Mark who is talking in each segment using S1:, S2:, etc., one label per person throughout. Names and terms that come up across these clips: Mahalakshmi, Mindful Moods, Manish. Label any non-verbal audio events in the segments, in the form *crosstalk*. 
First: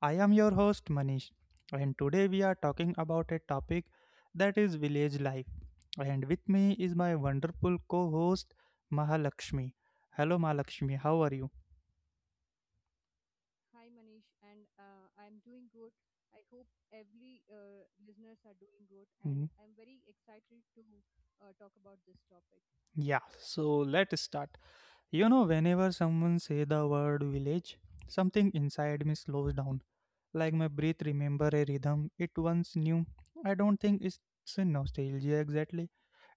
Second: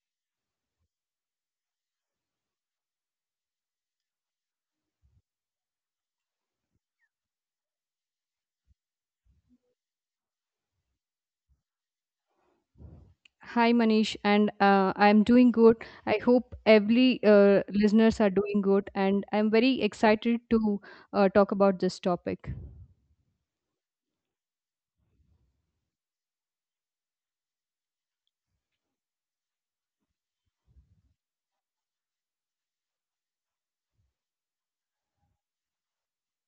S1: I am your host, Manish, and today we are talking about a topic that is village life. And with me is my wonderful co host, Mahalakshmi. Hello, Mahalakshmi, how are you?
S2: Hi Manish, and I'm doing good. I hope every listeners are doing good, and
S1: I, Hmm,
S2: I'm very
S1: I,
S2: excited to talk about this topic.
S1: Yeah, so let's start. Whenever someone say the word village, something inside me slows down. Like my breath remember a rhythm it once knew. I don't think it's a nostalgia exactly.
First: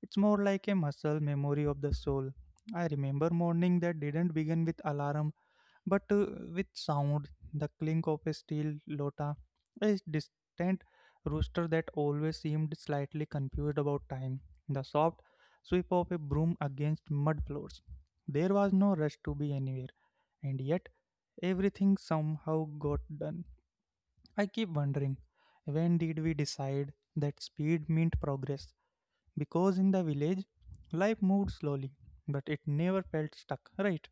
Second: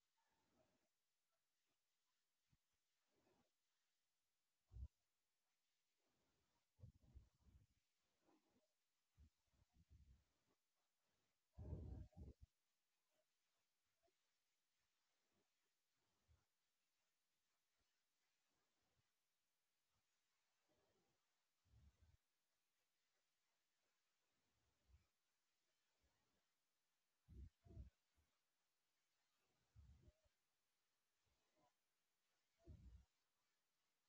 S1: It's more like a muscle memory of the soul. I remember morning that didn't begin with alarm but with sound, the clink of a steel lota, a distant rooster that always seemed slightly confused about time, the soft sweep of a broom against mud floors. There was no rush to be anywhere, and yet everything somehow got done. I keep wondering, when did we decide that speed meant progress? Because in the village, life moved slowly, but it never felt stuck, right?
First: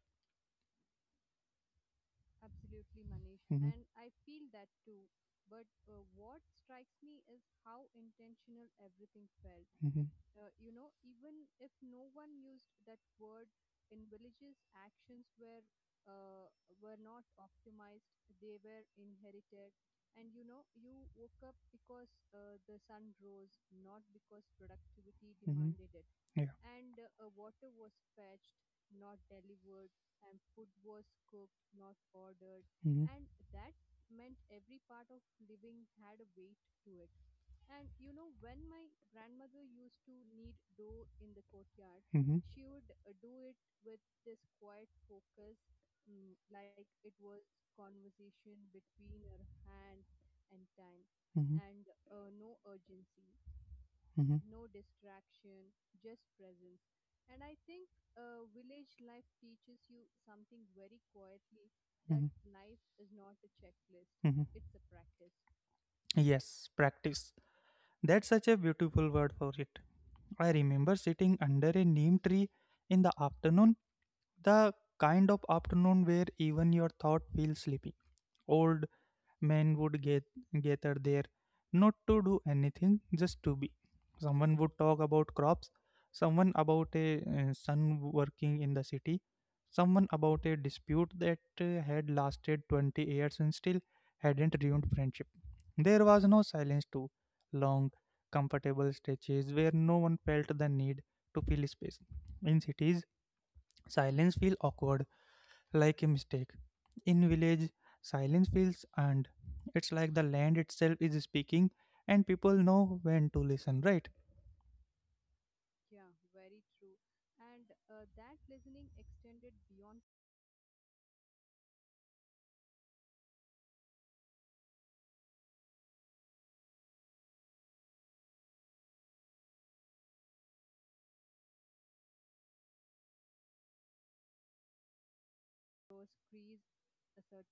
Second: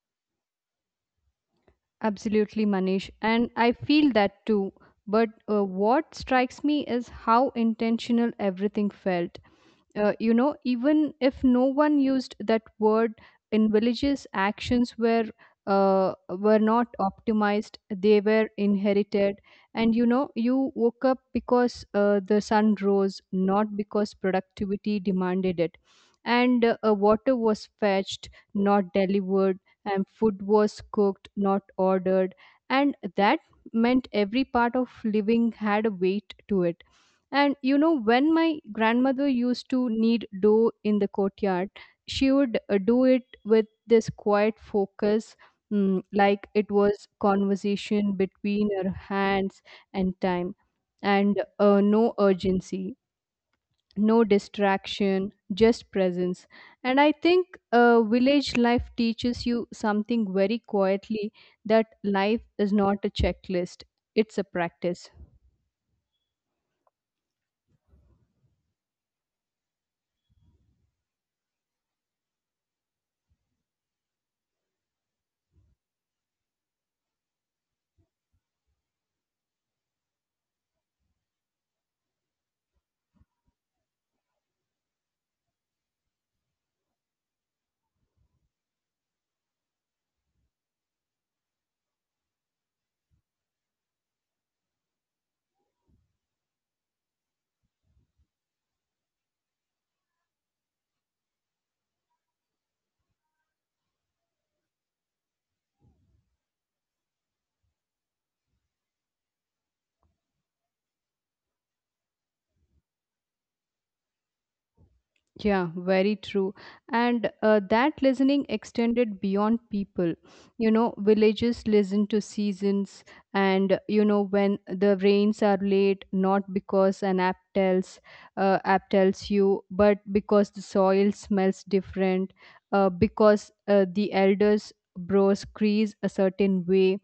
S2: Absolutely, Manish, and
S1: Mhm.
S2: I feel that too. But what strikes me is how intentional everything felt.
S1: Mhm.
S2: You know, even if no one used that word in villages, actions were not optimized; they were inherited. And you know, you woke up because the sun rose, not because productivity demanded it.
S1: Mhm. Yeah.
S2: And water was fetched, not delivered, and food was cooked, not ordered. And
S1: Mhm.
S2: that meant every part of living had a weight to it, and you know, when my grandmother used to knead dough in the courtyard, she
S1: Mhm.
S2: would do it with this quiet focus, like it was conversation between her hands and time, and
S1: Mhm.
S2: no urgency, no
S1: Mhm.
S2: distraction, just presence. And I think village life teaches you something very quietly, that
S1: Mhm.
S2: life is not a checklist,
S1: Mhm.
S2: it's a practice.
S1: Yes, practice. That's such a beautiful word for it. I remember sitting under a neem tree in the afternoon, the kind of afternoon where even your thought feels sleepy, old, men would get gather there, not to do anything, just to be. Someone would talk about crops, someone about a son working in the city, someone about a dispute that had lasted 20 years and still hadn't ruined friendship. There was no silence too long, comfortable stretches where no one felt the need to fill space. In cities, silence feels awkward like a mistake. In village, silence feels, and it's like the land itself is speaking, and people know when to listen, right?
S2: Yeah, very true. And that listening extended beyond people. You know, villages listen to seasons, and you know, when the rains are late, not because an app tells you, but because the soil smells different, because the elders' brows crease a certain way,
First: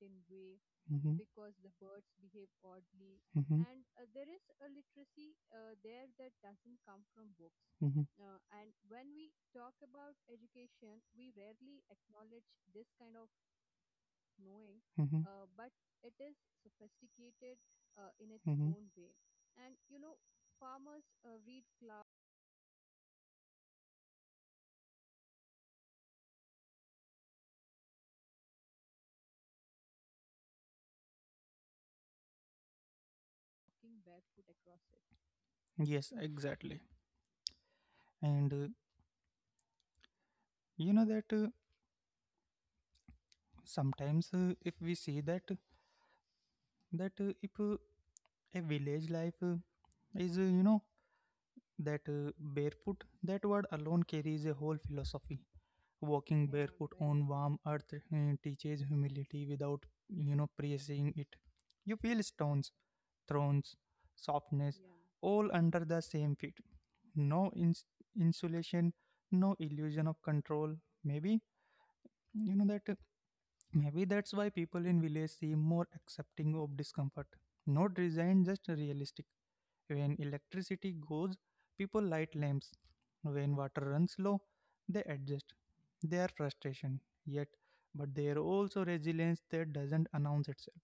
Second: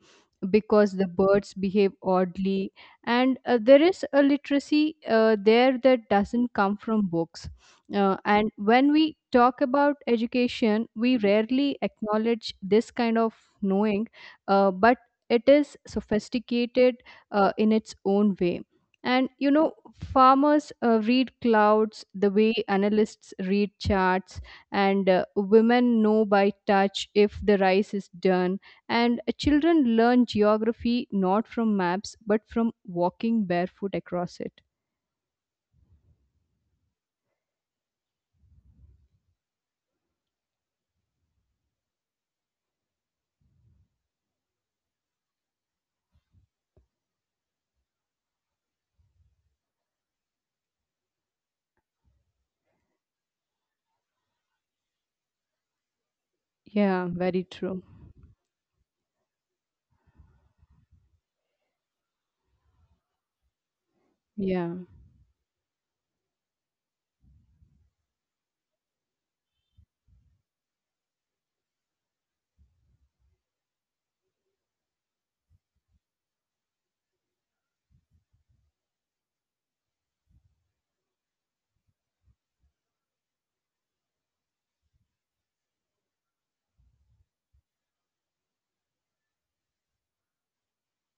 S2: because the
S1: Mm-hmm.
S2: birds behave oddly. And
S1: Mm-hmm.
S2: there is a literacy there that doesn't come from books,
S1: Mm-hmm.
S2: and when we talk about education, we rarely acknowledge this kind of knowing, but
S1: Mm-hmm.
S2: it is sophisticated in its own
S1: Mm-hmm.
S2: way. And you know, farmers read clouds the way analysts read charts, and women know by touch if the rice is done. And children learn geography not from maps but from walking barefoot across it.
S1: Yes, exactly. And you know that sometimes if we see that that if a village life is you know that barefoot, that word alone carries a whole philosophy. Walking barefoot
S2: Yeah,
S1: on
S2: very
S1: warm earth
S2: true.
S1: teaches humility without praising it. You feel stones, thrones,
S2: Yeah.
S1: softness, all under the same feet. No insulation, no illusion of control. maybe you know that uh, Maybe that's why people in village seem more accepting of discomfort. Not resigned, just realistic. When electricity goes, people light lamps. When water runs low, they adjust. Their frustration, yet, but there also resilience that doesn't announce itself.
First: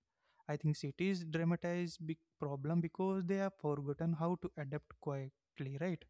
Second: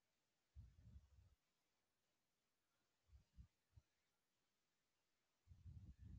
S1: I think cities dramatize big problem because they have forgotten how to adapt quietly, right?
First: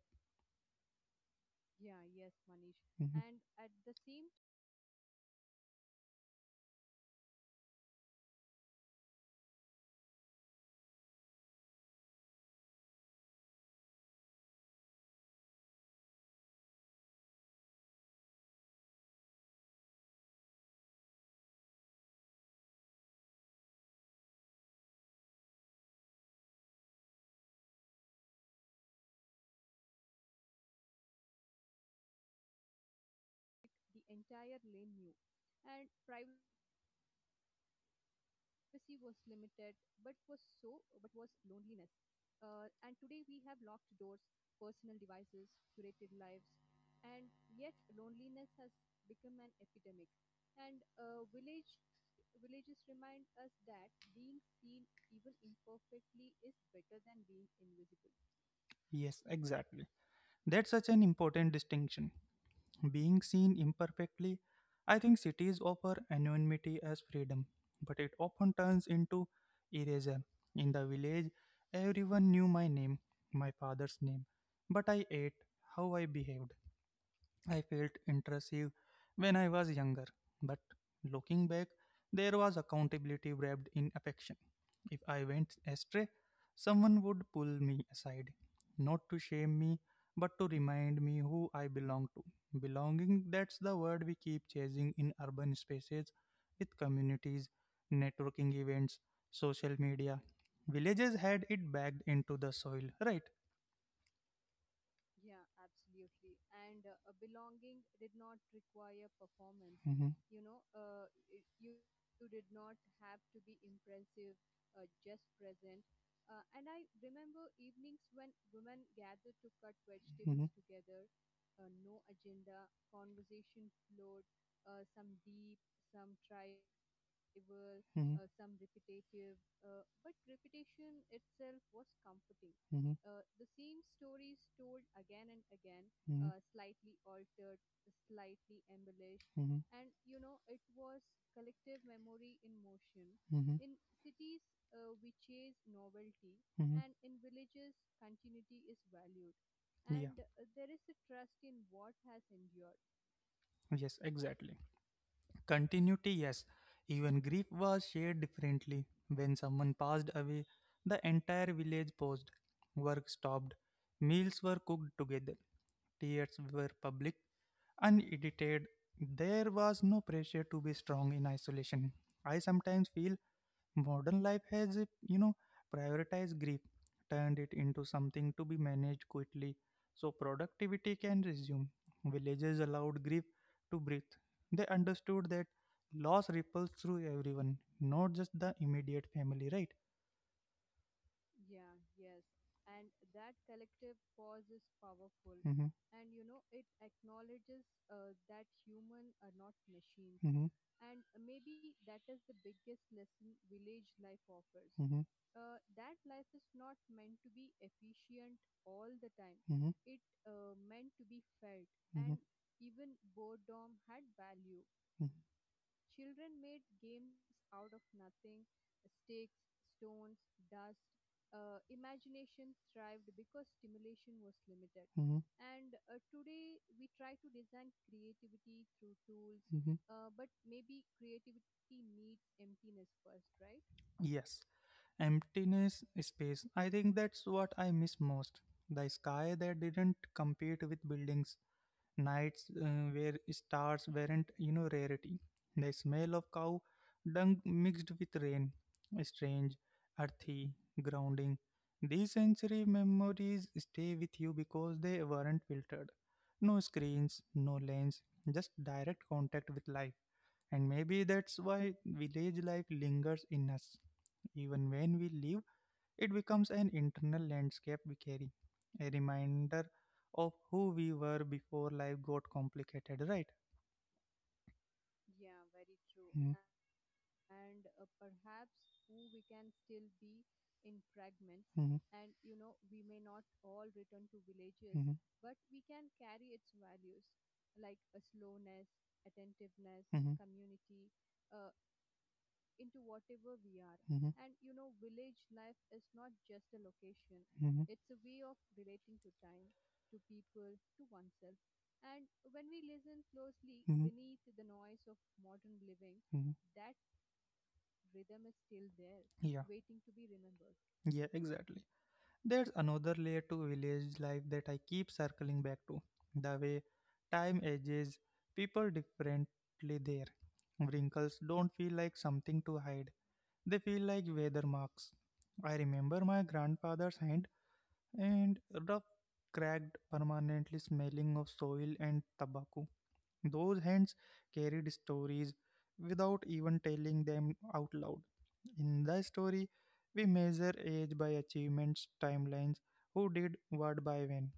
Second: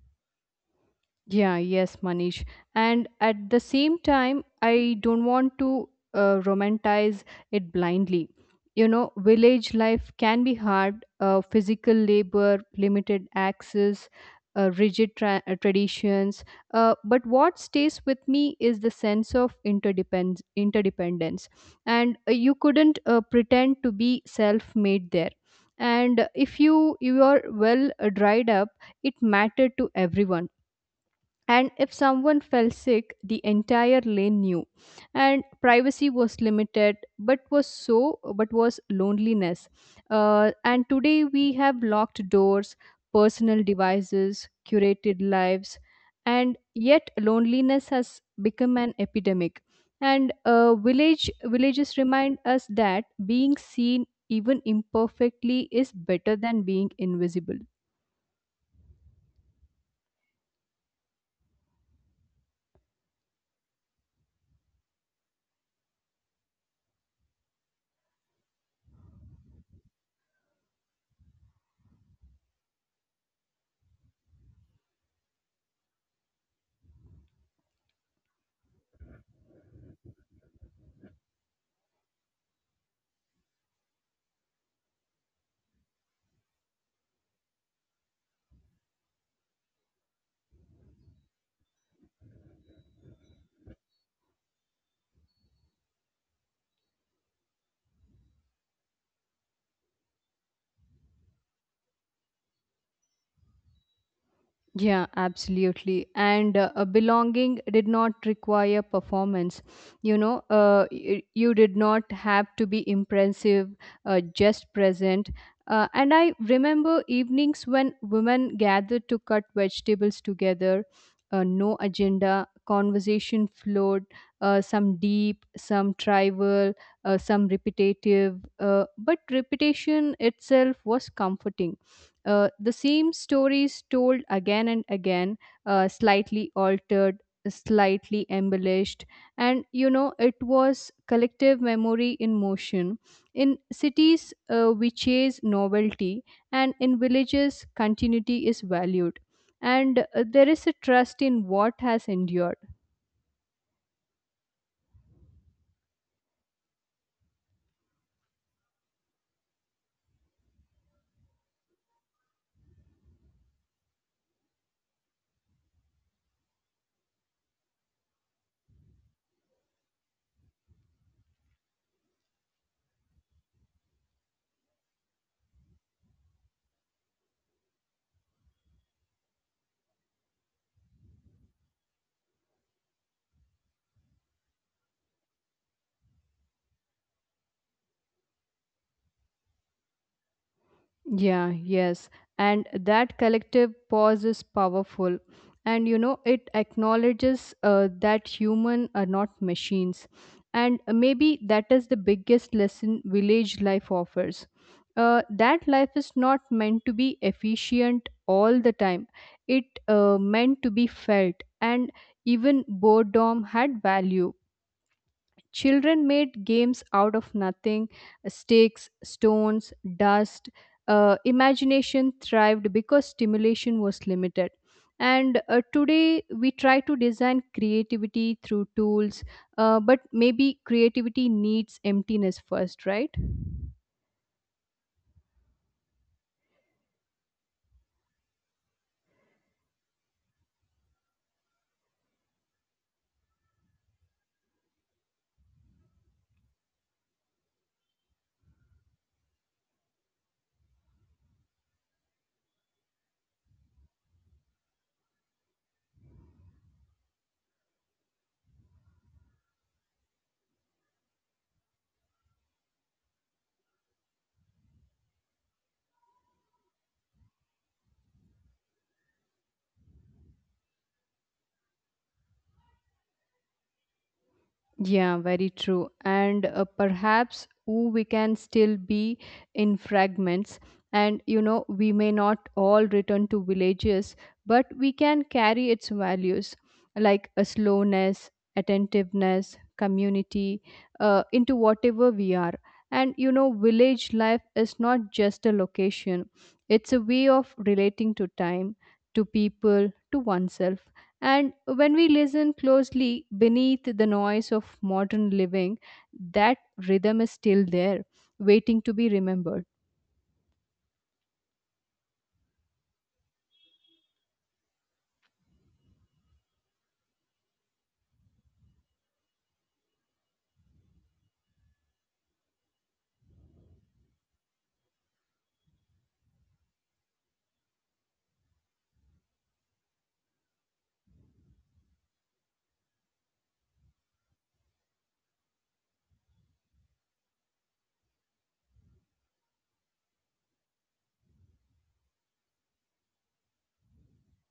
S2: Yeah, yes, Manish. And
S1: Mhm.
S2: at the same time, I don't want to romanticize it blindly. You know, village life can be hard, physical labor, limited access, uh, rigid traditions. But what stays with me is the sense of interdependence. And you couldn't pretend to be self made there. And if you are well dried up, it mattered to everyone, and if someone fell sick, the entire lane knew, and privacy was limited, but was so but was loneliness. And today we have locked doors, personal devices, curated lives, and yet loneliness has become an epidemic. And villages remind us that being seen even imperfectly is better than being invisible.
S1: Yes, exactly. That's such an important distinction. Being seen imperfectly, I think cities offer anonymity as freedom, but it often turns into erasure. In the village, everyone knew my name, my father's name, but I ate how I behaved. I felt intrusive when I was younger, but looking back, there was accountability wrapped in affection. If I went astray, someone would pull me aside, not to shame me, but to remind me who I belong to. Belonging, that's the word we keep chasing in urban spaces, with communities, networking events, social media. Villages had it bagged into the soil, right?
S2: Yeah, absolutely. And a belonging did not require performance. You
S1: Mm-hmm.
S2: know, you did not have to be impressive, just present. And I remember evenings when women gathered to cut vegetables
S1: Hmm.
S2: together, no agenda, conversation flowed, some deep, some tribal, some
S1: Hmm.
S2: repetitive. But repetition itself was comforting, the same
S1: Hmm.
S2: stories told again and again,
S1: Hmm.
S2: slightly altered, slightly embellished, and
S1: Hmm.
S2: you know, it was collective memory in motion. In
S1: Hmm.
S2: cities, we chase novelty, and
S1: Hmm.
S2: in villages, continuity is valued. And there is a trust in what has endured.
S1: Yes, exactly. Continuity, yes. Even grief was shared differently. When someone passed away, the entire village paused. Work stopped. Meals were cooked together. Tears were public, unedited. There was no pressure to be strong in isolation. I sometimes feel modern life has prioritized grief, turned it into something to be managed quickly, so productivity can resume. Villages allowed grief to breathe. They understood that loss ripples through everyone, not just the immediate family, right?
S2: Yeah, yes. And that collective pause is powerful.
S1: Mm-hmm,
S2: And you
S1: point.
S2: know, it acknowledges that human are not machines.
S1: Mm-hmm.
S2: And maybe that is the biggest lesson village life offers.
S1: Mm-hmm.
S2: That life is not meant to be efficient all the time. It
S1: Mm-hmm.
S2: meant to be felt, and
S1: Mm-hmm. And
S2: even boredom had value. Children made games out of nothing, sticks, stones, dust. Imagination thrived because stimulation was limited.
S1: mm-hmm.
S2: And today we try to design creativity through tools,
S1: Mm-hmm.
S2: but maybe creativity needs emptiness first, right?
S1: Yes. Emptiness space. I think that's what I miss most. The sky that didn't compete with buildings, nights where stars weren't rarity, the smell of cow dung mixed with rain, strange, earthy, grounding. These sensory memories stay with you because they weren't filtered. No screens, no lens, just direct contact with life. And maybe that's why village life lingers in us, even when we leave. It becomes an internal landscape we carry, a reminder of who we were before life got complicated, right?
S2: Yeah, very true. And perhaps who we can still be in fragments. And you know, we
S1: Mm-hmm.
S2: may not all return to villages, but we
S1: Mm-hmm.
S2: can carry its values like a slowness, attentiveness,
S1: Mm-hmm.
S2: community into whatever we are. And you know, village
S1: Mm-hmm.
S2: life is not just a location, it's a way of
S1: Mm-hmm.
S2: relating to time, to people, to oneself. And when we listen closely beneath the noise of modern living,
S1: Mm-hmm.
S2: that rhythm is still there, waiting to be
S1: Yeah.
S2: remembered.
S1: Yeah, exactly. There's another layer to village life that I keep circling back to, the way time ages people differently there. Wrinkles don't feel like something to hide, they feel like weather marks. I remember my grandfather's hand, and rough, cracked, permanently smelling of soil and tobacco. Those hands carried stories without even telling them out loud. In the story, we measure age by achievements, timelines, who did what by when.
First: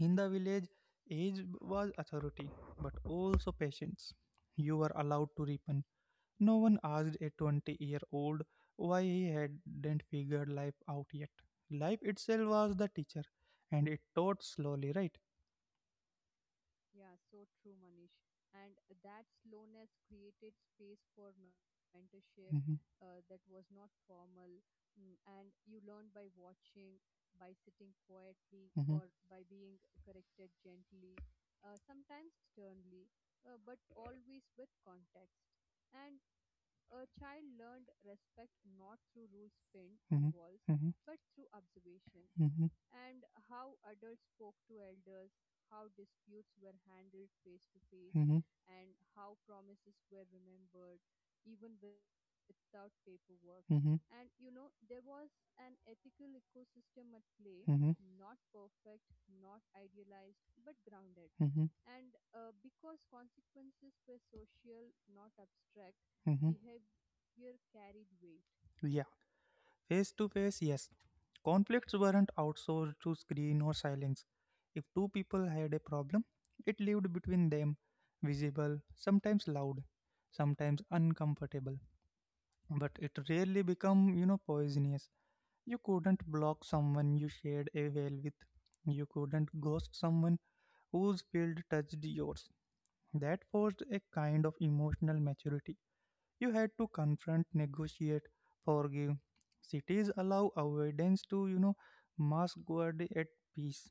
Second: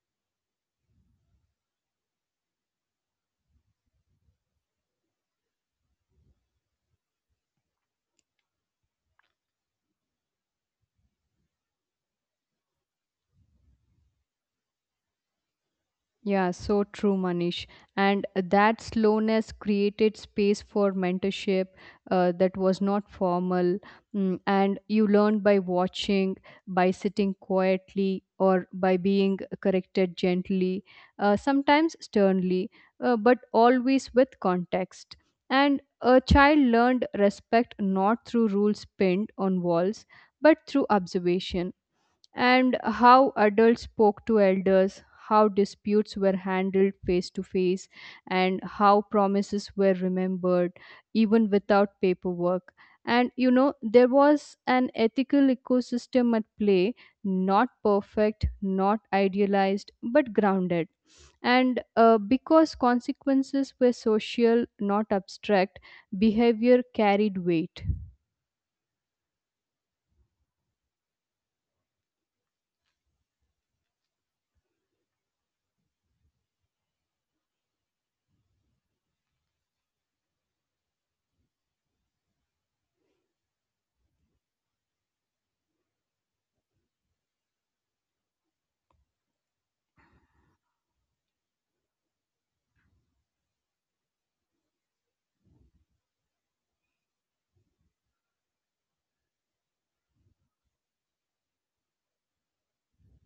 S1: In the village, age was authority, but also patience. You were allowed to ripen. No one asked a 20-year-old why he hadn't figured life out yet. Life itself was the teacher, and it taught slowly, right?
S2: Yeah, so true, Manish. And that slowness created space for mentorship that was not formal. And you learned by watching, by sitting quietly, or by
S1: Hmm.
S2: being corrected gently, sometimes sternly, but always with context. And a child learned respect not through rules pinned on
S1: Hmm.
S2: walls,
S1: Hmm.
S2: but through observation,
S1: Hmm.
S2: and how adults spoke to elders, how disputes were handled face to face,
S1: Hmm.
S2: and how promises were remembered even without paperwork. And you know,
S1: Hmm.
S2: there was an ethical ecosystem at play, not
S1: Hmm.
S2: perfect, not idealized, but grounded.
S1: Hmm. Hmm.
S2: And because consequences were social, not abstract, behavior carried weight.
S1: Yeah, face to face, yes. Conflicts weren't outsourced to screen or silence. If two people had a problem, it lived between them, visible, sometimes loud, sometimes uncomfortable. But it rarely become poisonous. You couldn't block someone you shared a well with. You couldn't ghost someone whose field touched yours. That forced a kind of emotional maturity. You had to confront, negotiate, forgive. Cities allow avoidance to mask guard at peace,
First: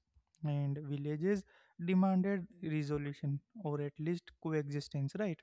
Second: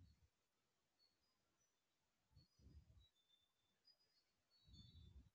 S1: and villages demanded resolution or at least coexistence, right?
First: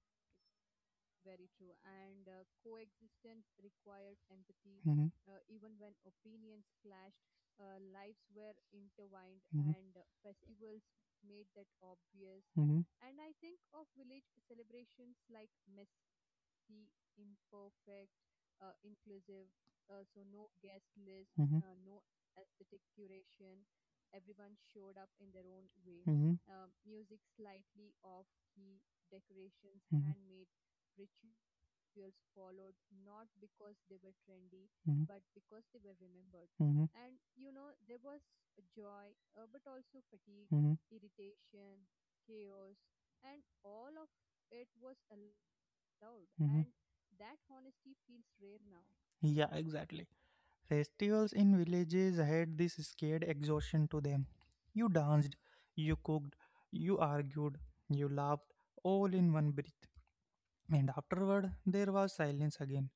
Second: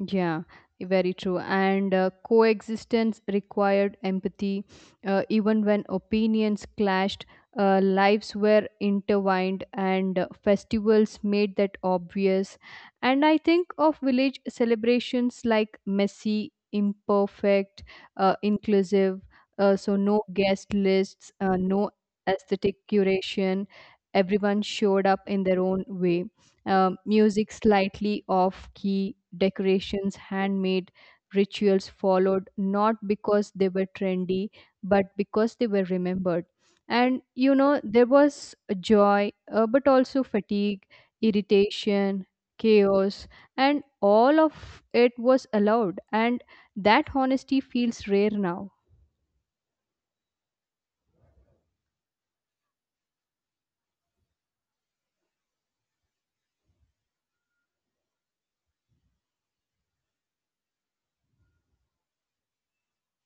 S2: Yeah, very true. And coexistence required empathy. Even when opinions clashed,
S1: Mhm.
S2: lives were intertwined,
S1: Mhm.
S2: and festivals made that obvious.
S1: Mm-hmm.
S2: And I think of village celebrations like messy, imperfect, inclusive. So, no guest lists,
S1: Mm-hmm.
S2: no aesthetic curation. Everyone
S1: no-
S2: showed up in their own way,
S1: Mm-hmm.
S2: music slightly off key,
S1: Mhm.
S2: decorations, handmade, rituals followed not because they were trendy,
S1: Mhm.
S2: but because they were remembered.
S1: Mm-hmm.
S2: And you know, there was a joy, but also fatigue,
S1: Mm-hmm.
S2: irritation, chaos, and all of it was allowed. And
S1: Mm-hmm.
S2: that honesty feels rare now.
S1: Yeah, exactly. Festivals in villages had this scared exhaustion to them. You danced, you cooked, you argued, you laughed, all in one breath. And afterward, there was silence again.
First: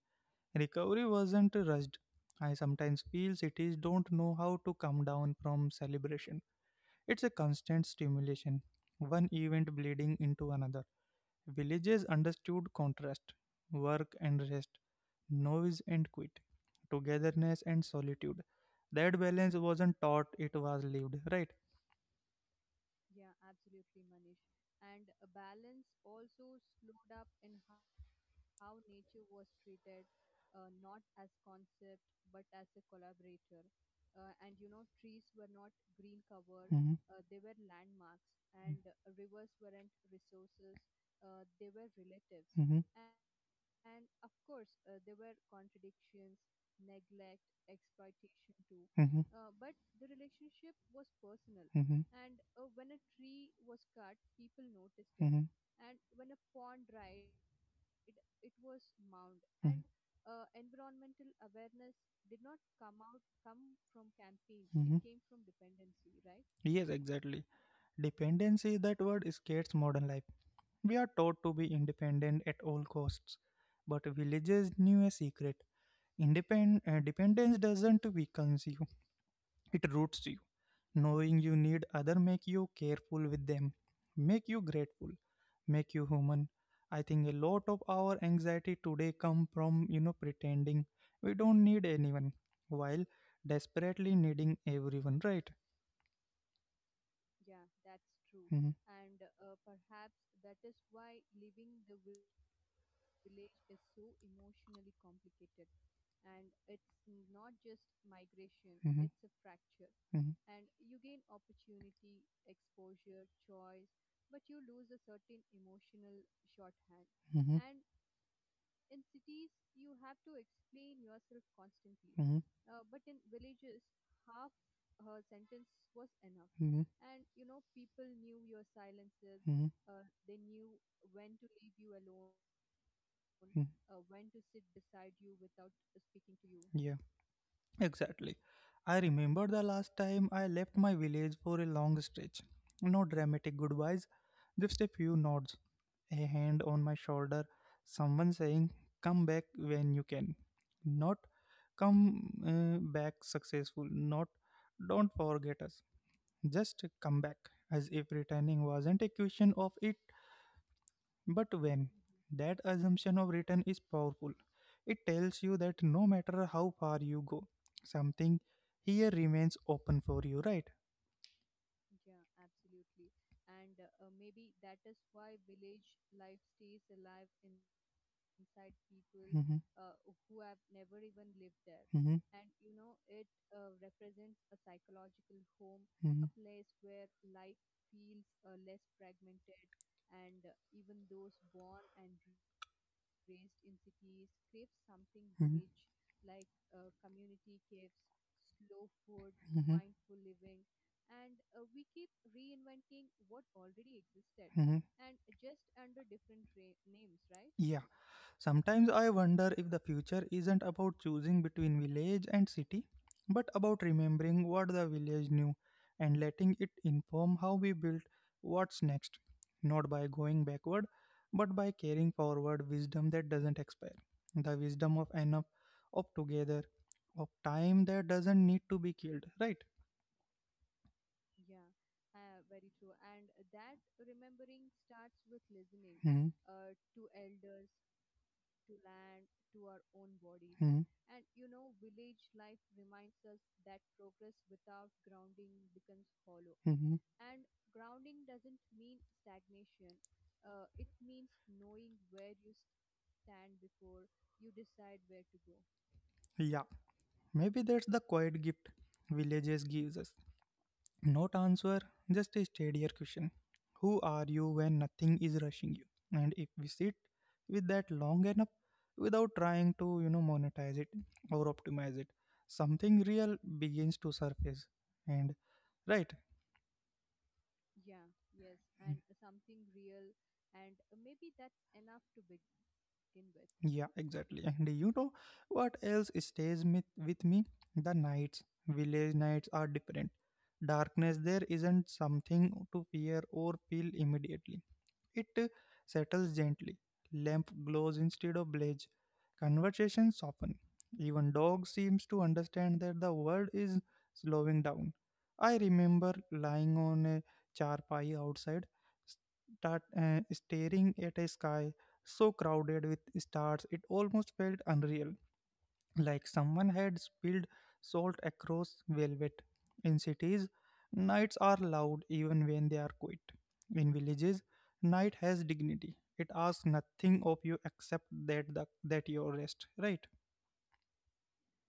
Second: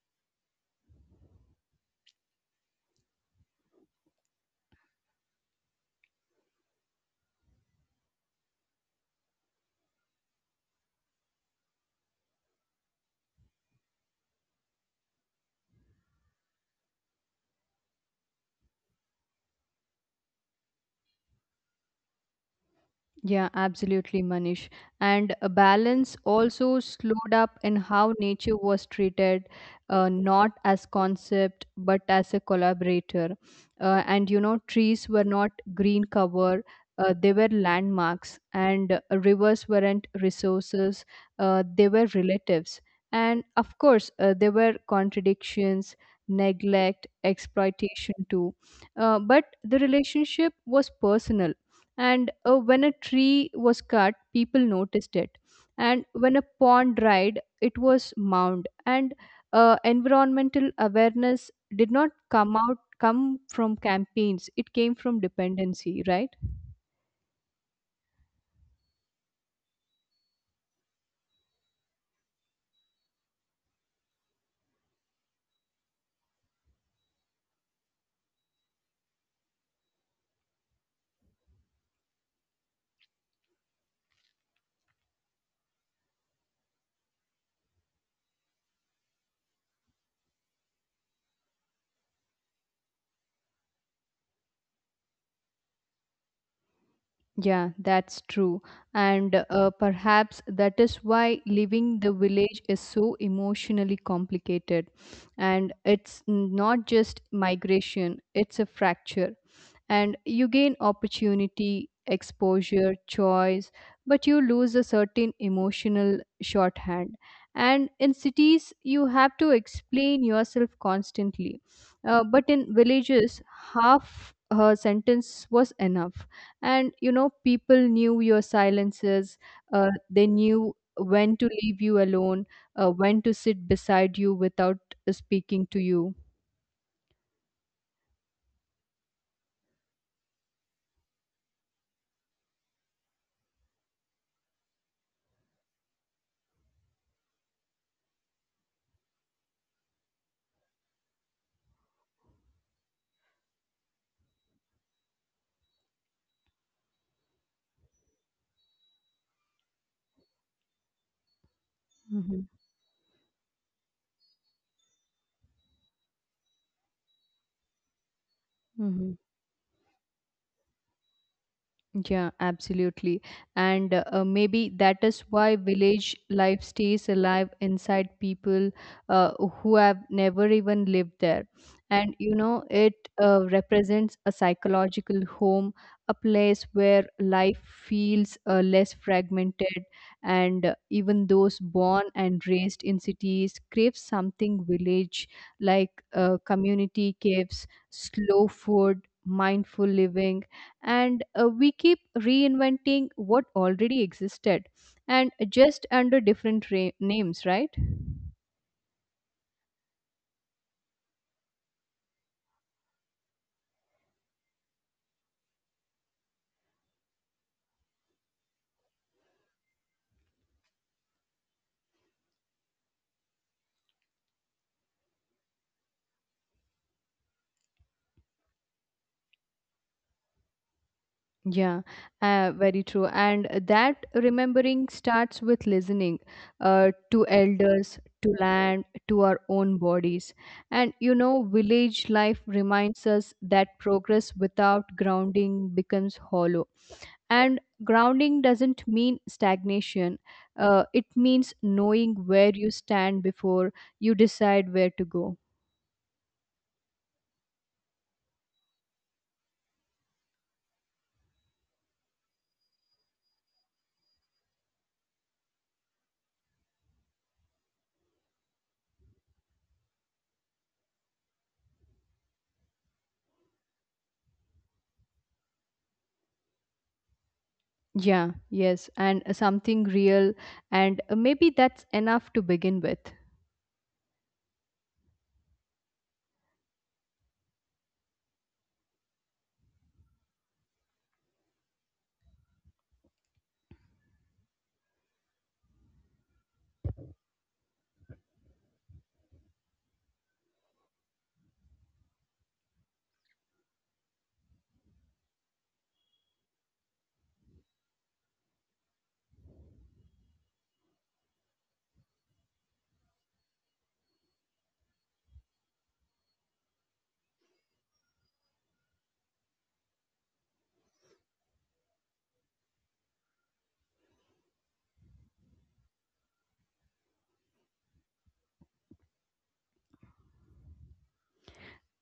S1: Recovery wasn't rushed. I sometimes feel cities don't know how to come down from celebration. It's a constant stimulation, one event bleeding into another. Villages understood contrast, work and rest, noise and quit, togetherness and solitude. That balance wasn't taught, it was lived, right?
S2: Yeah, absolutely, Manish. And a balance also slowed up in how nature was treated, not as concept but as a collaborator. And you know, trees were not green cover; they were
S1: Hmm.
S2: landmarks, and rivers weren't resources; they were relatives.
S1: Mm-hmm.
S2: And of course, there were contradictions, neglect, exploitation too. But the relationship was personal, and
S1: Mhm.
S2: when a tree was cut, people noticed it,
S1: Mhm.
S2: and when a pond dried, it was mound. And
S1: Mhm.
S2: environmental awareness did not come from campaigns, it came from
S1: Mhm.
S2: dependency, right?
S1: Yes, exactly. Dependency, that word scares modern life. We are taught to be independent at all costs. But villages knew a secret. Dependence doesn't weaken you, it roots you. Knowing you need other make you careful with them, make you grateful, make you human. I think a lot of our anxiety today come from pretending we don't need anyone while desperately needing everyone, right?
S2: Yeah, that's true.
S1: Hmm.
S2: And perhaps that is why living the village is so emotionally complicated. And it's not just migration, it's a fracture.
S1: Hmm.
S2: And you gain
S1: Hmm.
S2: opportunity, exposure, choice, but you lose a certain emotional shorthand. And
S1: Hmm.
S2: in cities, you have to explain yourself constantly. But in villages, half her sentence was enough, and you know,
S1: Mm-hmm.
S2: people knew your silences, they knew when to leave you alone, when to sit beside you without speaking to you.
S1: Alone. Exactly. I remember the last time I left my village for a long stretch. No dramatic goodbyes, just a few nods, a hand on my shoulder, someone saying, Come back when you can. Not come back successful, not don't forget us. Just come back, as if returning wasn't a question of it. But when that assumption of return is powerful, it tells you that no matter how far you go, something
S2: hmm
S1: here remains open for you, right?
S2: Yeah, absolutely. And maybe that is why village life stays alive inside people uh, who have
S1: Mhm.
S2: never even lived there. And you know,
S1: Mhm.
S2: it represents a psychological home, a place
S1: Mhm. Mhm.
S2: where life feels less fragmented. And even those born and raised in cities crave something village like,
S1: Mhm.
S2: community caves, slow food, mindful living, and we keep reinventing what already existed,
S1: Mhm.
S2: and just under different names, right?
S1: Yeah. Sometimes I wonder if the future isn't about choosing between village and city, but about remembering what the village knew and letting it inform how we built what's next, not by going backward, but by carrying forward wisdom that doesn't expire, the wisdom of enough, of together, of time that doesn't need to be killed, right?
S2: Yeah, very true, and that remembering starts with listening,
S1: Hmm.
S2: to elders, to land, to our own bodies. And you know, village life reminds us that progress without grounding becomes hollow,
S1: Mm-hmm.
S2: and grounding doesn't mean stagnation, it means knowing where you stand before you decide where to go.
S1: Yeah, maybe that's the quiet gift villages gives us. Not answer, just a steadier question. Who are you when nothing is rushing you? And if we sit with that long enough without trying to, monetize it or optimize it, something real begins to surface. And right?
S2: Yeah, yes, and something real. And maybe that's enough to begin with.
S1: Yeah, exactly. And you know what else stays with me? The nights. Village nights are different. Darkness there isn't something to fear or feel immediately. It settles gently. Lamp glows instead of blaze. Conversations soften. Even dog seems to understand that the world is slowing down. I remember lying on a charpai outside, staring at a sky so crowded with stars it almost felt unreal, like someone had spilled salt across velvet. In cities, nights are loud even when they are quiet. In villages, night has dignity. It asks nothing of you except that you rest, right?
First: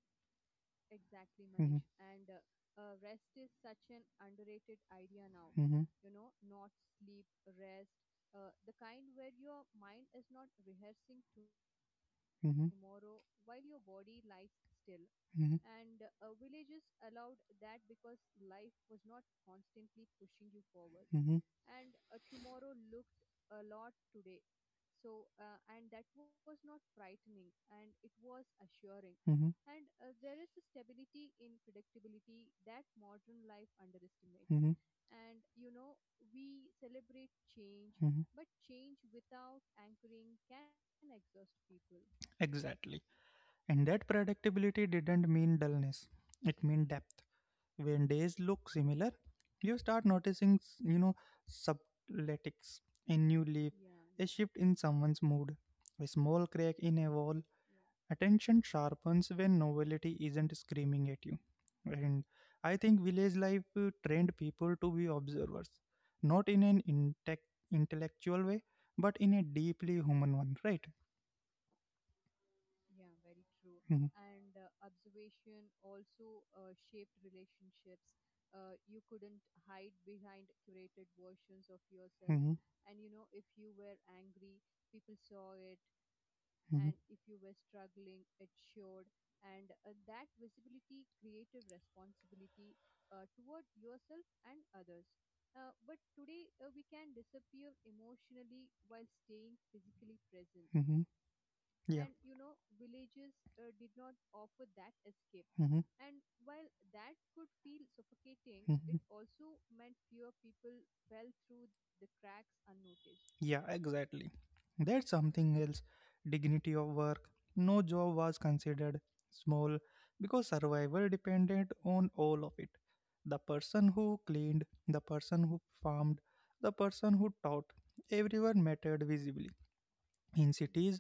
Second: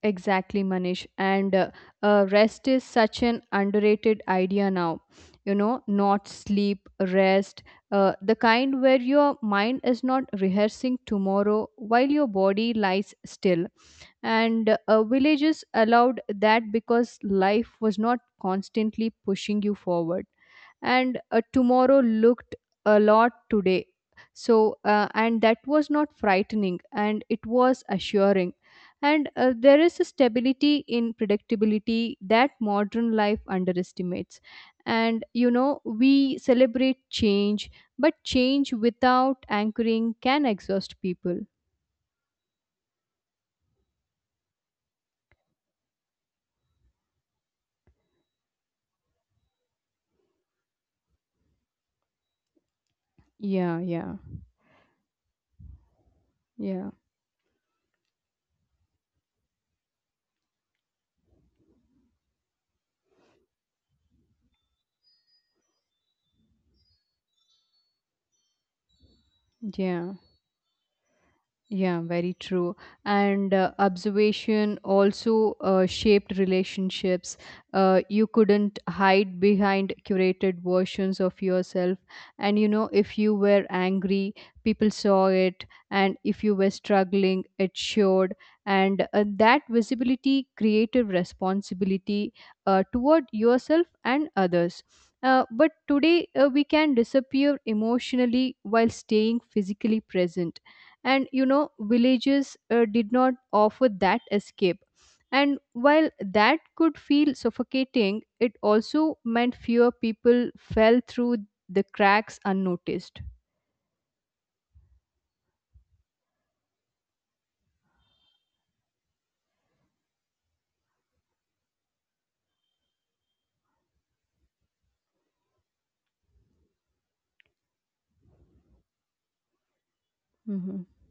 S2: Exactly, Manish, and
S1: Hmm.
S2: rest is
S1: uh,
S2: such an underrated idea now. You know,
S1: hmm.
S2: not sleep, rest, the kind where your mind is not rehearsing tomorrow while your body
S1: Hmm.
S2: lies still. And villages
S1: Hmm.
S2: allowed that because life was not constantly pushing you forward. And tomorrow looked a lot today, so and that was not frightening, and it was assuring. And
S1: Hmm.
S2: there is a stability in predictability that modern life underestimates.
S1: Hmm.
S2: And you know, we celebrate change, but
S1: Mhm.
S2: change without anchoring can exhaust people.
S1: Exactly. And that predictability didn't mean dullness. It meant depth. When days look similar, you start noticing, subletics, a new leaf,
S2: Yeah, yeah,
S1: a shift in someone's mood, a small crack
S2: yeah,
S1: in a wall. Attention sharpens when novelty isn't screaming at you. And I think village life trained people to be observers, not in an intellectual way, but in a deeply
S2: yeah.
S1: human one, right?
S2: Yeah, very true. And
S1: Mhm.
S2: observation also shaped relationships. You couldn't hide behind curated versions of yourself.
S1: Mhm.
S2: And you know, if you were angry, people saw it. And if you were
S1: Mhm.
S2: struggling, it showed. And that visibility created responsibility toward yourself and others. But today we can disappear emotionally while staying physically present,
S1: Mhm.
S2: and you know,
S1: Yeah.
S2: villages did not offer that escape, and
S1: Mhm.
S2: while that could feel suffocating, it
S1: Mhm.
S2: also meant fewer people fell through the cracks unnoticed.
S1: Yeah, exactly. That's something else. Dignity of work. No job was considered small because survival depended on all of it. The person who cleaned, the person who farmed, the person who taught. Everyone mattered visibly. In
S2: Mhm.
S1: cities,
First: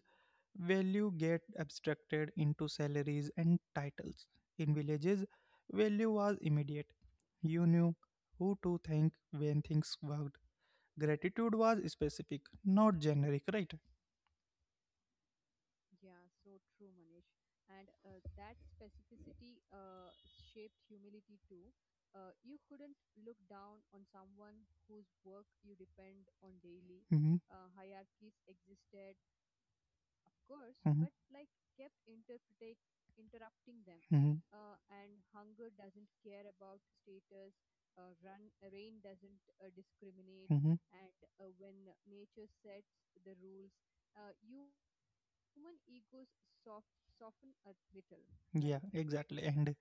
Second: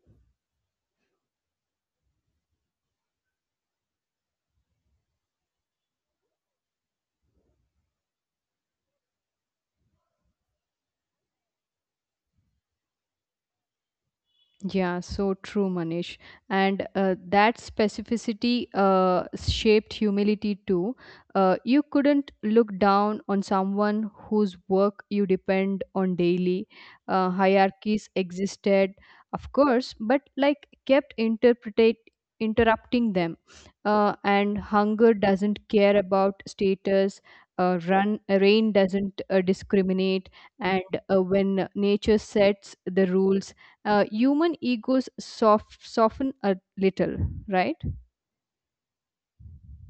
S1: value get abstracted into salaries and titles. In villages, value was immediate. You knew who to thank when things worked. Gratitude was specific, not generic, right?
S2: Yeah, so true, Manish. And that specificity shaped humility too. You couldn't look down on someone whose work you depend on daily.
S1: Mm-hmm.
S2: Hierarchies existed, of course, but like
S1: Mm-hmm.
S2: kept interpretate interrupting them.
S1: Mm-hmm.
S2: And hunger doesn't care about status. Run Rain doesn't discriminate,
S1: Mm-hmm.
S2: and when nature sets the rules, human egos soften a little, right?
S1: Yeah, right? Exactly. And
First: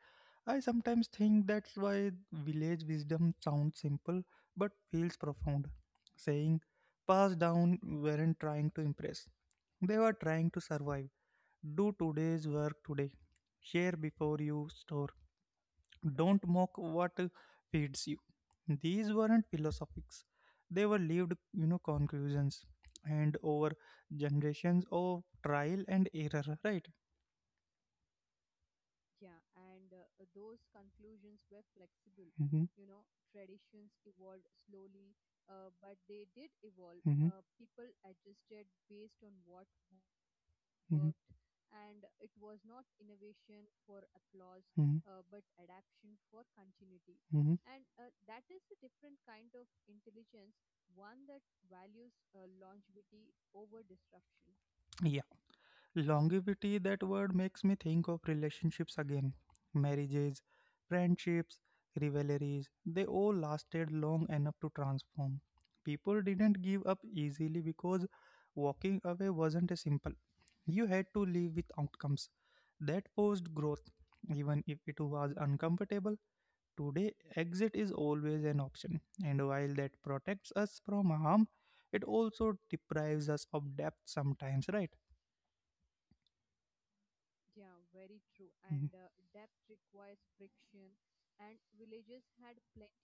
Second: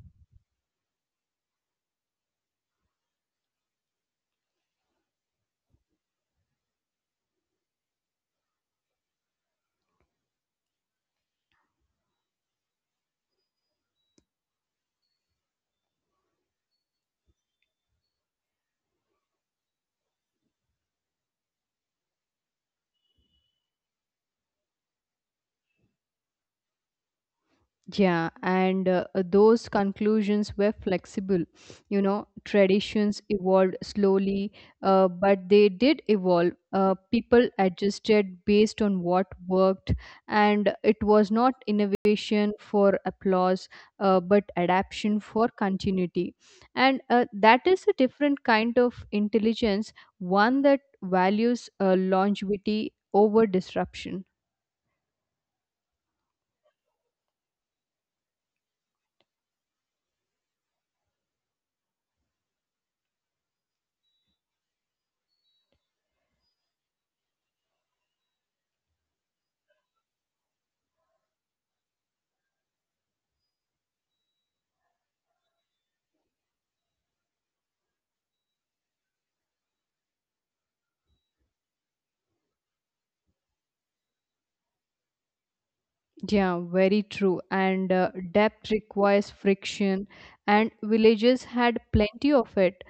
S1: I sometimes think that's why village wisdom sounds simple but feels profound. Saying pass down weren't trying to impress, they were trying to survive. Do today's work today. Share before you store. Don't mock what feeds you. These weren't philosophics. They were lived conclusions. And over generations of trial and error, right?
S2: Yeah, and those conclusions were
S1: Uh,
S2: flexible. You know,
S1: hmm.
S2: traditions evolved slowly, but they did evolve.
S1: Hmm.
S2: People adjusted based on what worked, and it
S1: Hmm.
S2: was not innovation for applause, but adaptation
S1: Worked.
S2: for continuity. And
S1: Hmm.
S2: that is a different kind of intelligence, one that values longevity over disruption.
S1: Hmm. Longevity, that word makes me think of relationships again. Marriages, friendships, rivalries, they all lasted long enough to transform. People didn't give up easily because walking away wasn't a simple. You had to live with outcomes. That forced growth, even if it was uncomfortable. Today, exit is always an option, and while that protects us from harm, it also deprives us of depth sometimes, right?
S2: Yeah, very true. And depth requires friction, and villages had plenty of it.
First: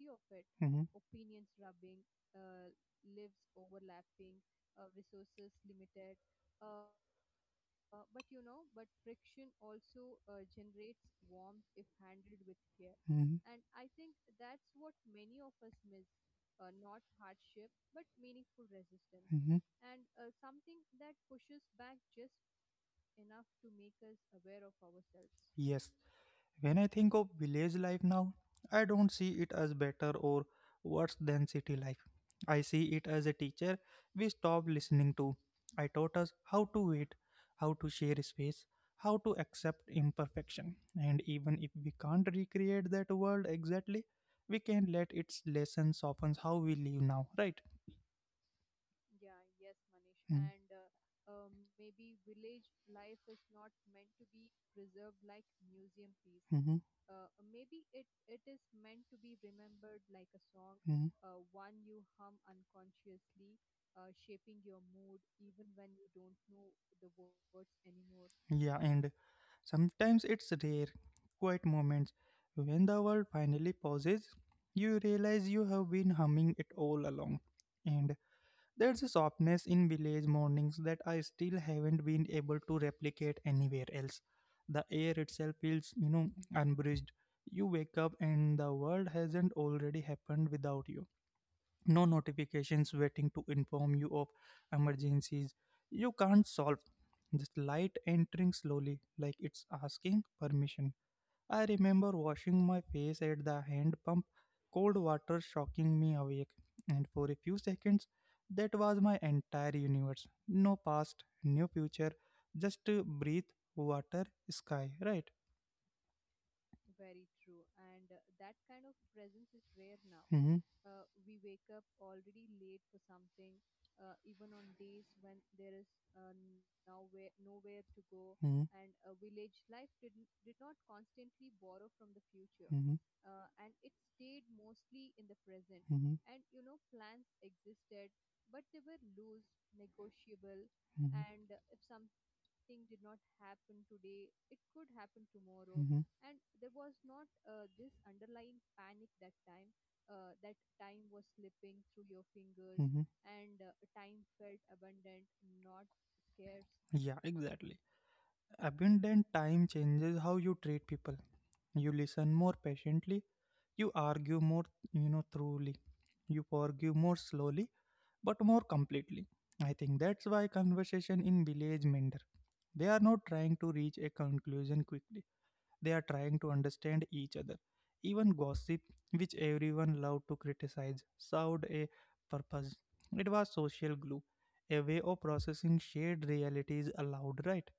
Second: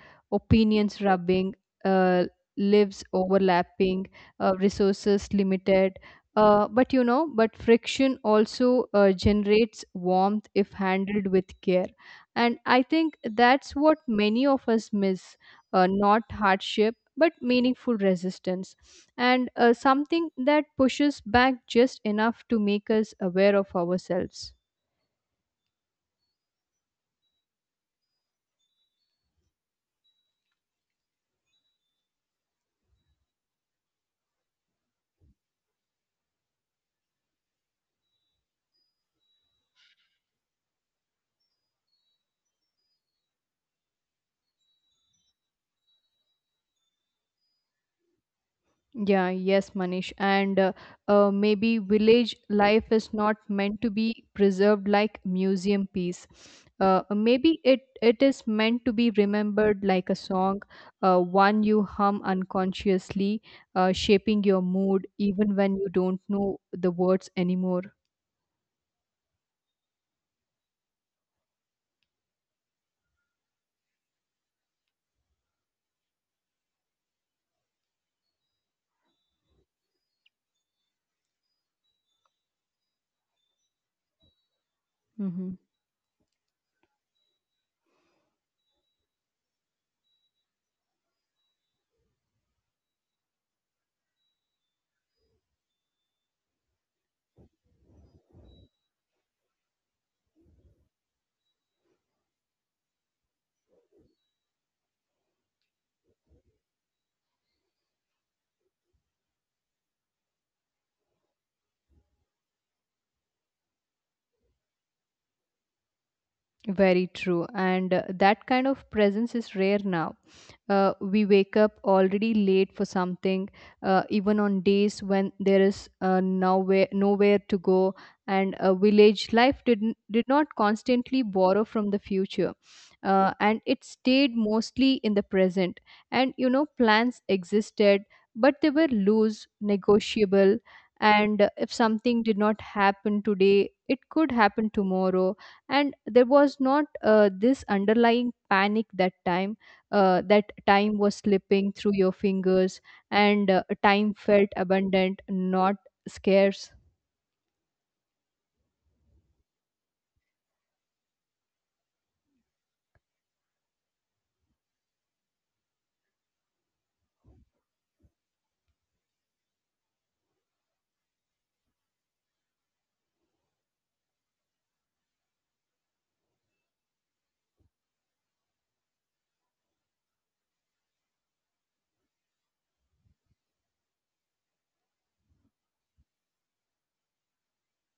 S1: Mhm,
S2: Opinions rubbing, uh, lives overlapping, resources limited. But friction also generates warmth if handled with care. And I think
S1: mhm,
S2: that's what many of us miss, not hardship, but meaningful resistance
S1: mhm,
S2: and
S1: mhm.
S2: something that pushes back just enough to make us aware of ourselves.
S1: Yes. When I think of village life now, I don't see it as better or worse than city life. I see it as a teacher we stopped listening to. I taught us how to wait, how to share space, how to accept imperfection. And even if we can't recreate that world exactly, we can let its lesson soften how we live now, right?
S2: Yeah, yes, Manish.
S1: Mm.
S2: And maybe village life is not meant to be preserved like museum
S1: Pieces.
S2: piece.
S1: Mhm,
S2: Maybe it is meant to be remembered like a song,
S1: mhm.
S2: one you hum unconsciously, shaping your mood even when you don't know the words anymore.
S1: Yeah, and sometimes it's rare, quiet moments. When the world finally pauses, you realize you have been humming it all along. And there's a softness in village mornings that I still haven't been able to replicate anywhere else. The air
S2: hmm
S1: itself feels unbridged. You wake up and the world hasn't already happened without you. No notifications waiting to inform you of emergencies you can't solve, just light entering slowly, like it's asking permission. I remember washing my face at the hand pump, cold water shocking me awake, and for a few seconds that was my entire universe. No past, no future, just breathe, water, sky, right?
S2: Very true. And that kind of presence is rare now.
S1: Mm-hmm.
S2: We wake up already late for something, even on days when there is nowhere to go. And village life did not constantly borrow from the future,
S1: Hmm.
S2: and it stayed mostly in the present. And
S1: Hmm.
S2: you know, plans existed, but they were loose, negotiable.
S1: Hmm.
S2: And
S1: uh,
S2: if something did not
S1: something
S2: happen today, it could happen tomorrow. And
S1: Hmm.
S2: there was not this underlying panic that time, that time was slipping through your fingers.
S1: Hmm.
S2: And time felt abundant, not scarce.
S1: Yeah, exactly. Abundant time changes how you treat people. You listen more patiently. You argue more truly. You forgive more slowly, but more completely. I think that's why conversation in village mender. They are not trying to reach a conclusion quickly. They are trying to understand each other. Even gossip, which everyone loved to criticize, served a purpose. It was social glue, a way of processing shared realities aloud, right?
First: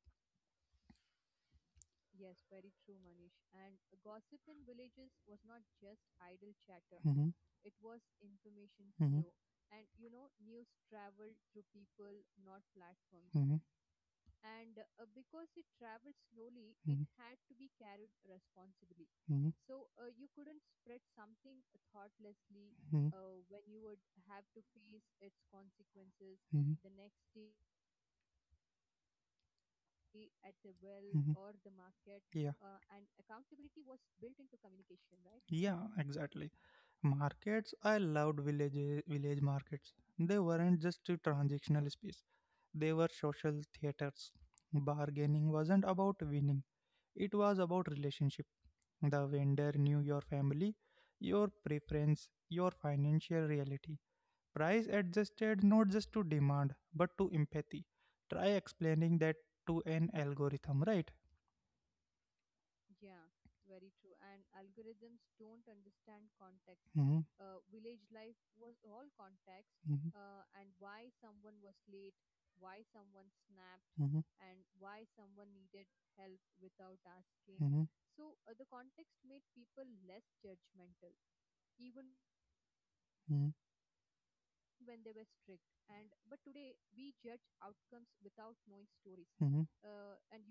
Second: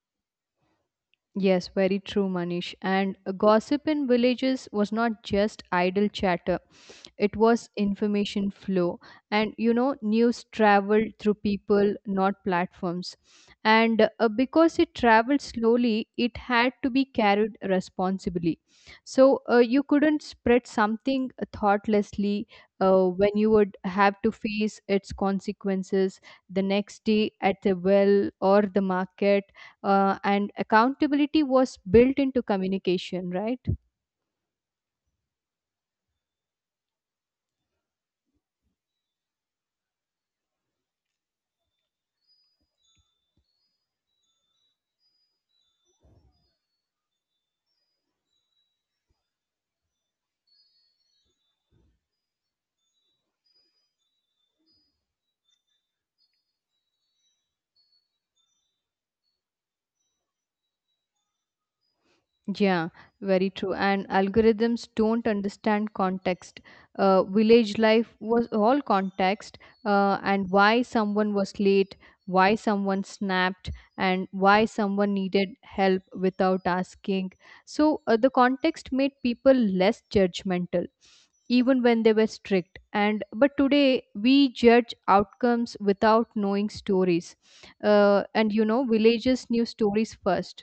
S2: Yes, very true, Manish. And gossip in villages was not just idle chatter,
S1: Hmm.
S2: it was information flow.
S1: Hmm.
S2: And you know, news traveled through people, not platforms.
S1: Hmm.
S2: And because it traveled slowly, it had to
S1: Hmm.
S2: be carried responsibly. So
S1: Hmm.
S2: you couldn't spread something thoughtlessly
S1: Hmm.
S2: when you would have to face its consequences the
S1: Hmm.
S2: next day at the well or the market. And
S1: Hmm.
S2: accountability was built into
S1: Yeah,
S2: communication, right?
S1: yeah, exactly. Markets, I loved village markets. They weren't just a transactional space. They were social theaters. Bargaining wasn't about winning. It was about relationship. The vendor knew your family, your preference, your financial reality. Price adjusted not just to demand but to empathy. Try explaining that to an algorithm, right?
S2: Yeah, very true. And algorithms don't understand context.
S1: Mm-hmm.
S2: Village life was all context, and why someone was late, why someone snapped, and
S1: Hmm.
S2: why someone needed help without asking.
S1: Mm-hmm.
S2: So the context made people less judgmental even when they were strict. And but today we judge outcomes without knowing stories, and you know villages knew
S1: Hmm.
S2: stories first.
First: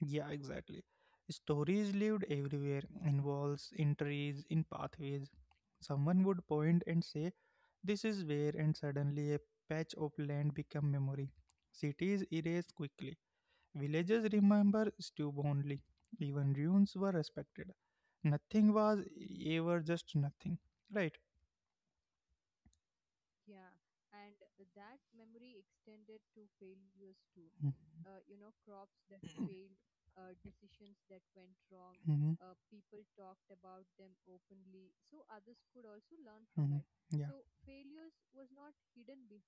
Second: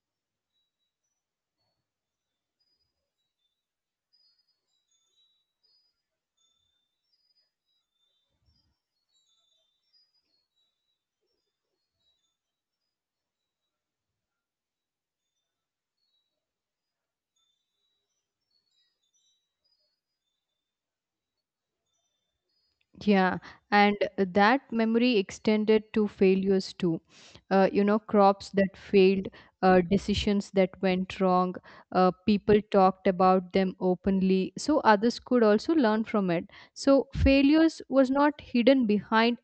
S1: Yeah, exactly. Stories lived everywhere, in walls, in trees, in pathways. Someone would point and say, "This is where," and suddenly a patch of land became memory. Cities erased quickly. Villages remember stubbornly. Even ruins were respected. Nothing was ever just nothing. Right?
S2: Yeah, and that memory extended to failures too.
S1: Mhm.
S2: You know, crops that failed, decisions that went wrong,
S1: Hmm.
S2: people talked about them openly, so others could also learn from it.
S1: Hmm.
S2: So,
S1: Yeah.
S2: failures was not hidden behind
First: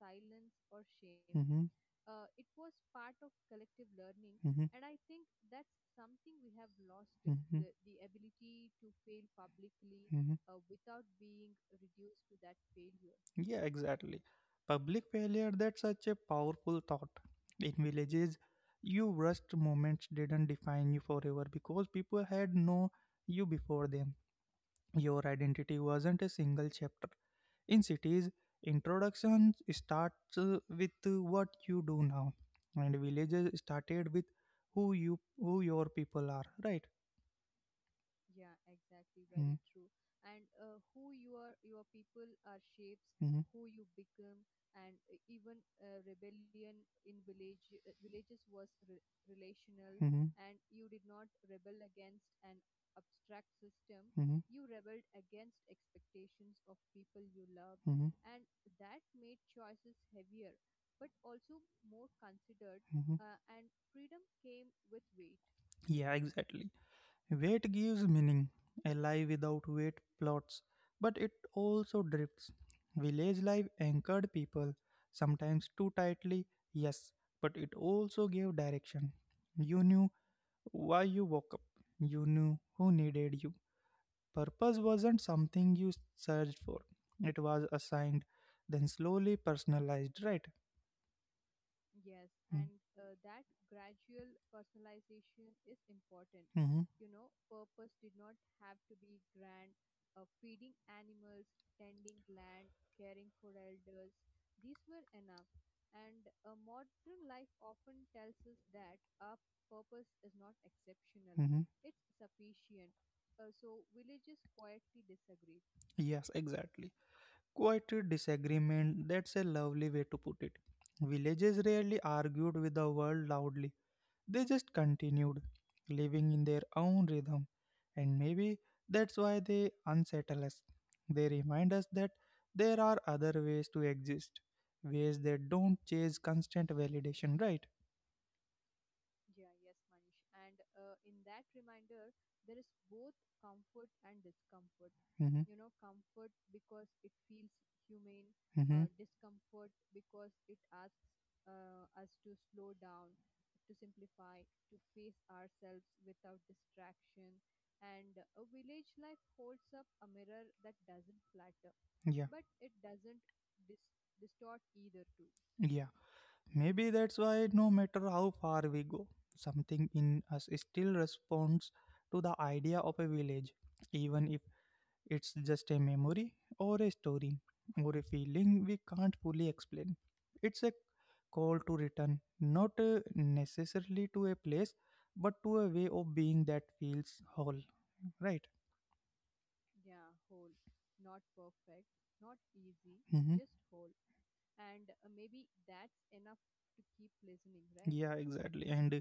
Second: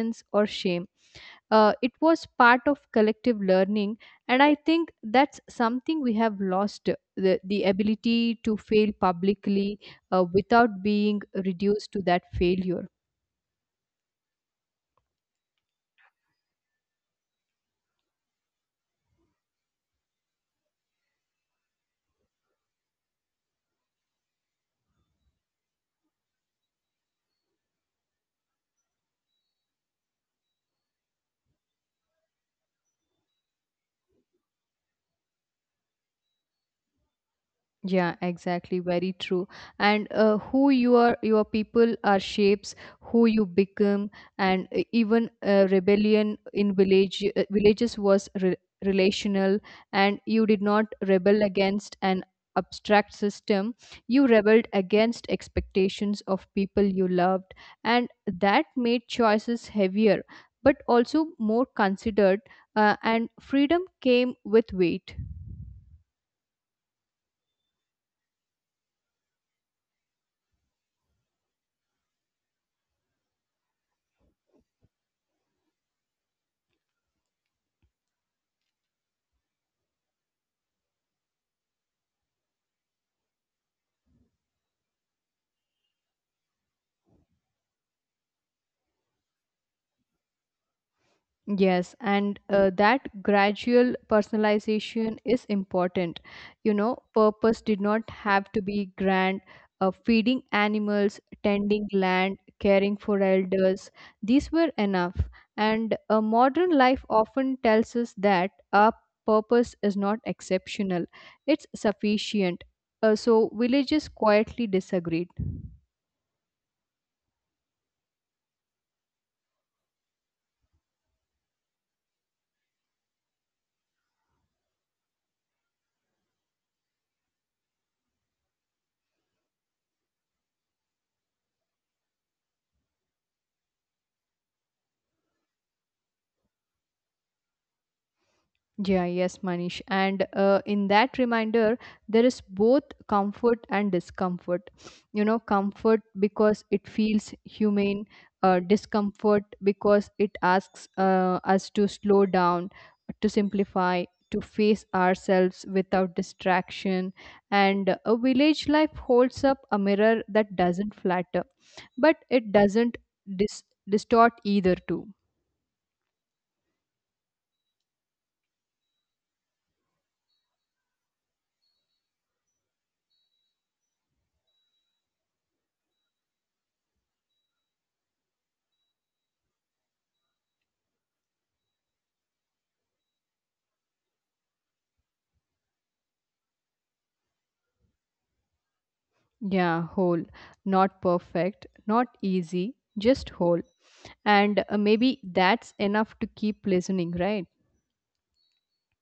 S1: Someone's.
S2: or shame.
S1: Hmm.
S2: It was part of collective learning, and I
S1: Hmm.
S2: think that's something we have lost, the,
S1: Hmm.
S2: the ability to fail publicly
S1: Publicly. Hmm.
S2: without being reduced to that failure.
S1: Yeah, exactly. Public failure, that's such a powerful thought. In villages, you rushed moments didn't define you forever because people had known you before them. Your identity wasn't a single chapter. In cities, introduction starts with what you do now, and villages started with who your people are, right?
S2: Yeah, exactly. Very true.
S1: Mm.
S2: And who you are, your people are shapes who you
S1: Mhm,
S2: become, and even rebellion in villages was relational, and you did not rebel against an abstract system. You
S1: mhm, mhm,
S2: rebelled against expectations of people you loved, and
S1: mhm,
S2: that made choices heavier, but also more considered.
S1: mhm.
S2: And freedom came with weight.
S1: Yeah, exactly. Weight gives meaning. A life without weight plots, but it also drifts. Village life anchored people, sometimes too tightly, yes, but it also gave direction. You knew why you woke up, you knew who needed you. Purpose wasn't something you searched for, it was assigned, then slowly personalized, right?
S2: Yes, and
S1: Mm.
S2: that gradual personalization is important. You
S1: Hmm.
S2: know, purpose did not have to be grand. Feeding animals, tending land, caring for elders, these were enough. And modern life often tells us that our purpose is not exceptional,
S1: Hmm.
S2: it's sufficient. So, villages quietly disagreed.
S1: Yes, exactly. Quite a disagreement, that's a lovely way to put it. Villages rarely argued with the world loudly, they just continued, living in their own rhythm. And maybe that's why they unsettle us. They remind us that there are other ways to exist, ways that don't chase constant validation, right?
S2: Yeah, yes, Manish. And in that reminder, there is both comfort and discomfort. You know,
S1: Mm-hmm,
S2: comfort because it feels humane,
S1: mm-hmm.
S2: discomfort because it asks us to slow down, to simplify, to face ourselves without distraction. And a village life holds up a mirror that doesn't flatter, but
S1: Yeah,
S2: it doesn't dis- distort either, too.
S1: maybe that's why, no matter how far we go, something in us still responds to the idea of a village, even if it's just a memory or a story or a feeling we can't fully explain. It's a call to return, not necessarily to a place, but to a way of being that feels whole. Right?
S2: Yeah, whole. Not perfect, not easy, just
S1: Hmm.
S2: whole. And maybe that's enough to keep listening, right?
S1: Yeah, exactly. And uh,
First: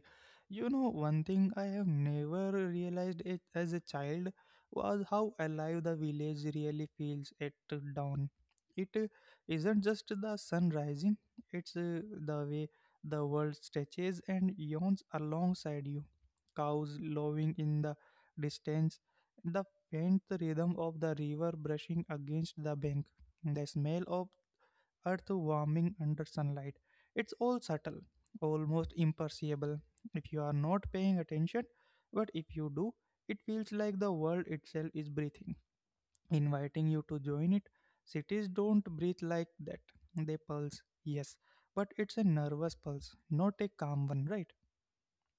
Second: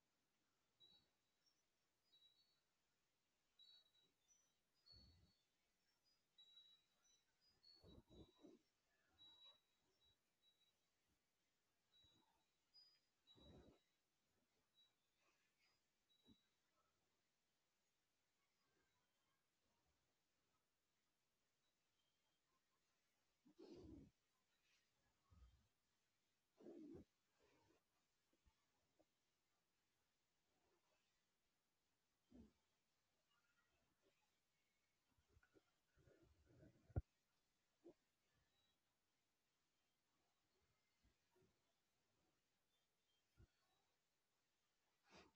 S1: you know, one thing I have never realized it as a child was how alive the village really feels at dawn. It isn't just the sun rising, it's the way the world stretches and yawns alongside you. Cows lowing in the distance, the faint rhythm of the river brushing against the bank, the smell of earth warming under sunlight. It's all subtle, almost imperceptible if you are not paying attention, but if you do, it feels like the world itself is breathing, inviting you to join it. Cities don't breathe like that. They pulse, yes, but it's a nervous pulse, not a calm one, right?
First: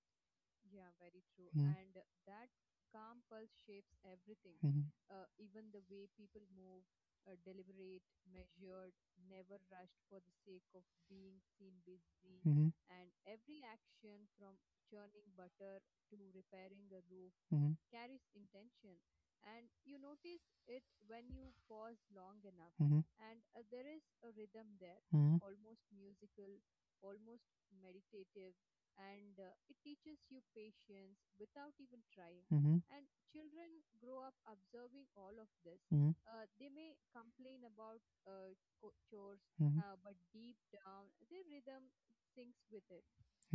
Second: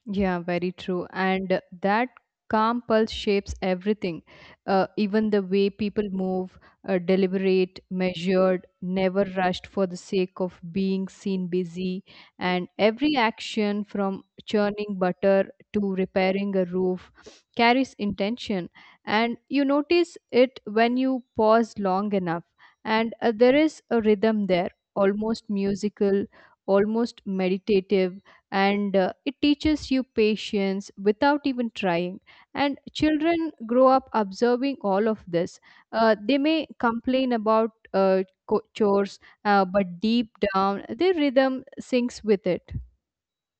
S2: Yeah, very true. And
S1: Mm.
S2: that calm pulse shapes everything,
S1: Mhm,
S2: even the way people move, deliberate, measured, never rushed for the sake of being seen busy. And
S1: mhm,
S2: every action from churning butter to repairing a roof
S1: mhm,
S2: carries intention. And you notice it when you pause long enough.
S1: mhm,
S2: And there is a rhythm there,
S1: mhm,
S2: almost musical, almost meditative. And it teaches you patience without even trying.
S1: mhm,
S2: And children grow up observing all of this.
S1: mhm,
S2: They may complain about chores,
S1: mhm.
S2: but deep down their rhythm syncs with it.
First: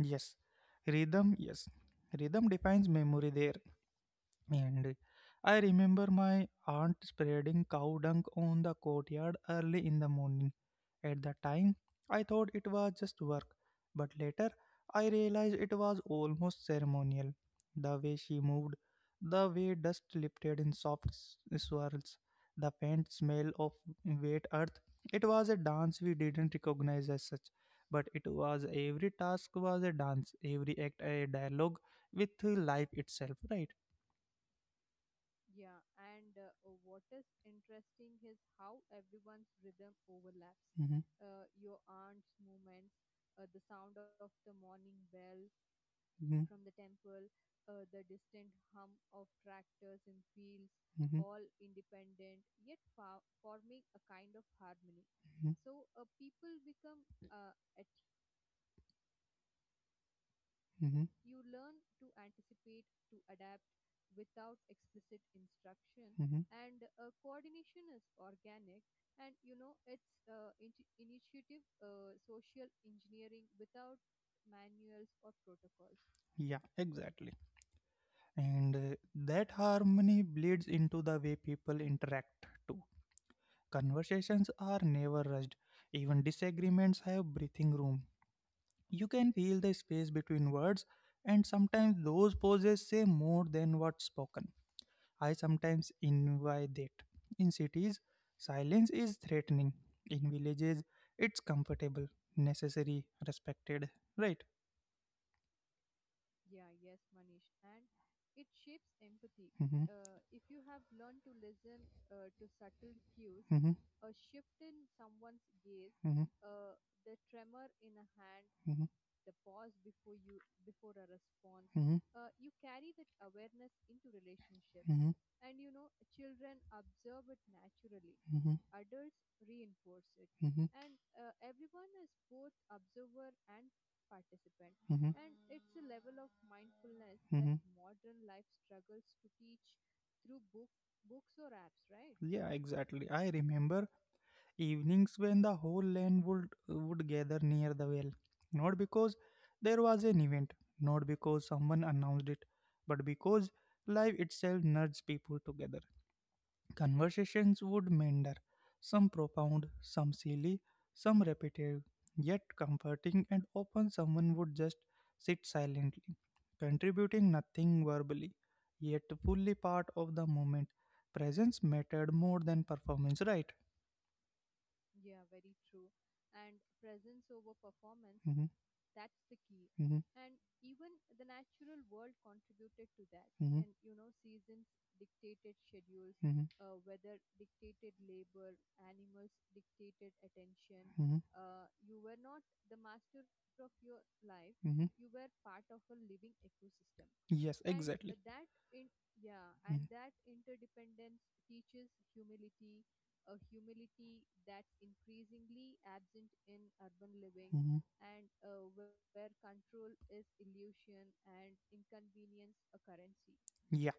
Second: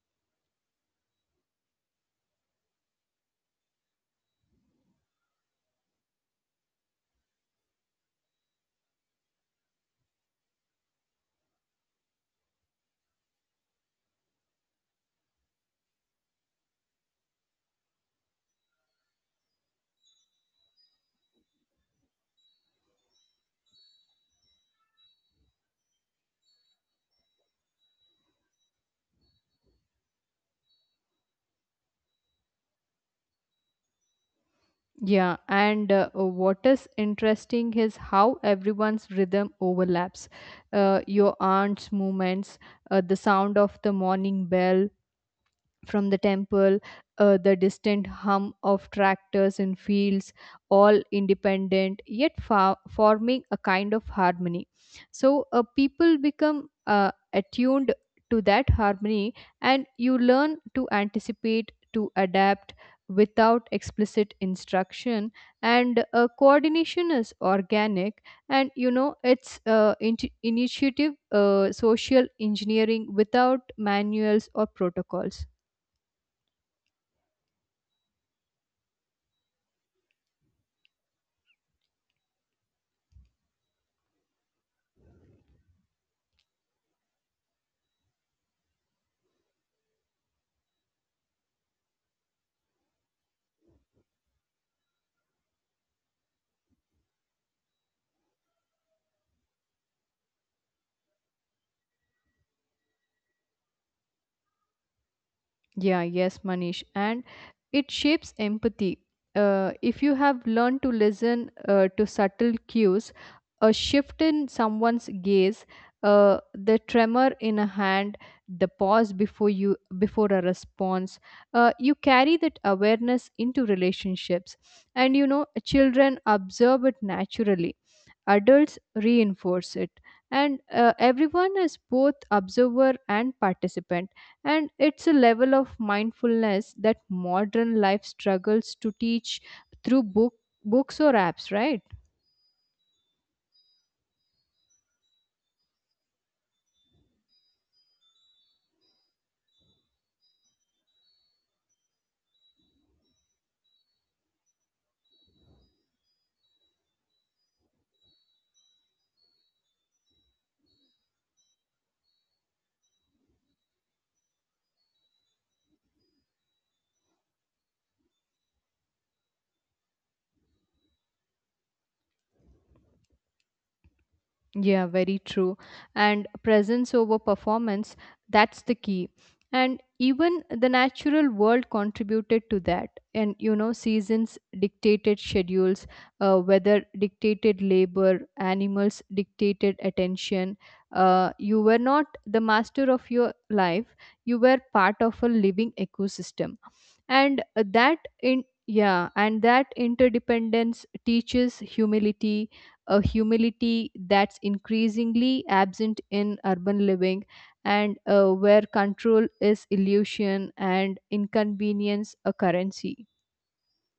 S1: Yes, rhythm. Yes, rhythm defines memory there. And I remember my aunt spreading cow dung on the courtyard early in the morning. At the time, I thought it was just work, but later I realized it was almost ceremonial. The way she moved, the way dust lifted in soft swirls, the faint smell of wet earth. It was a dance we didn't recognize as such, but it was every task was a dance, every act a dialogue with life itself, right?
S2: Yeah, and what is interesting is how everyone's rhythm overlaps,
S1: Hmm.
S2: your aunt's movements, the sound of the morning bell from the
S1: Hmm.
S2: temple, the distant hum of tractors in fields, all
S1: Hmm.
S2: independent, yet forming a kind of harmony. So,
S1: Hmm.
S2: people become attuned to that harmony, and you learn to
S1: Hmm.
S2: anticipate, to adapt without explicit instruction. And
S1: Hmm.
S2: coordination is organic. And you know, it's initiative, social engineering without manuals or protocols.
S1: Yeah, exactly. And that harmony bleeds into the way people interact too. Conversations are never rushed, even disagreements have breathing room. You can feel the space between words, and sometimes those pauses say more than what's spoken. I sometimes invite that. In cities, silence is threatening. In villages, it's comfortable, necessary, respected. Right?
S2: Yeah, yes, Manish. And it shapes empathy.
S1: Hmm.
S2: If you have learned to listen to subtle cues,
S1: Mm-hmm,
S2: a shift in someone's gaze,
S1: mm-hmm,
S2: the tremor in a hand, the
S1: mm-hmm,
S2: pause before a response, you
S1: mm-hmm,
S2: carry that awareness into relationships,
S1: mm-hmm,
S2: and you know, children observe it naturally,
S1: mm-hmm,
S2: adults reinforce it. And
S1: mm-hmm,
S2: everyone is both observer and participant. And it's
S1: mm-hmm.
S2: a level of mindfulness that
S1: Hmm.
S2: modern life struggles to teach through books or apps, right?
S1: Yeah, exactly. I remember evenings when the whole land would gather near the well, not because there was an event, not because someone announced it, but because life itself nudged people together. Conversations would meander, some profound, some silly, some repetitive, yet comforting, and often someone would just sit silently, contributing nothing verbally, yet fully part of the moment. Presence mattered more than performance, right?
S2: Yeah, very true. And presence over performance,
S1: Hmm.
S2: that's the key. And
S1: Hmm.
S2: even the natural world contributed to that. And you
S1: Hmm.
S2: know, seasons dictated schedules,
S1: Hmm.
S2: weather dictated labor, animals dictated attention.
S1: Hmm.
S2: You were not the master of your life, you were part
S1: Hmm.
S2: of a living ecosystem. and
S1: Yes,
S2: that
S1: exactly.
S2: in yeah and that
S1: Hmm.
S2: interdependence teaches humility, a humility that's increasingly absent in urban living.
S1: Living.
S2: And where control is illusion and inconvenience a currency.
S1: Yeah,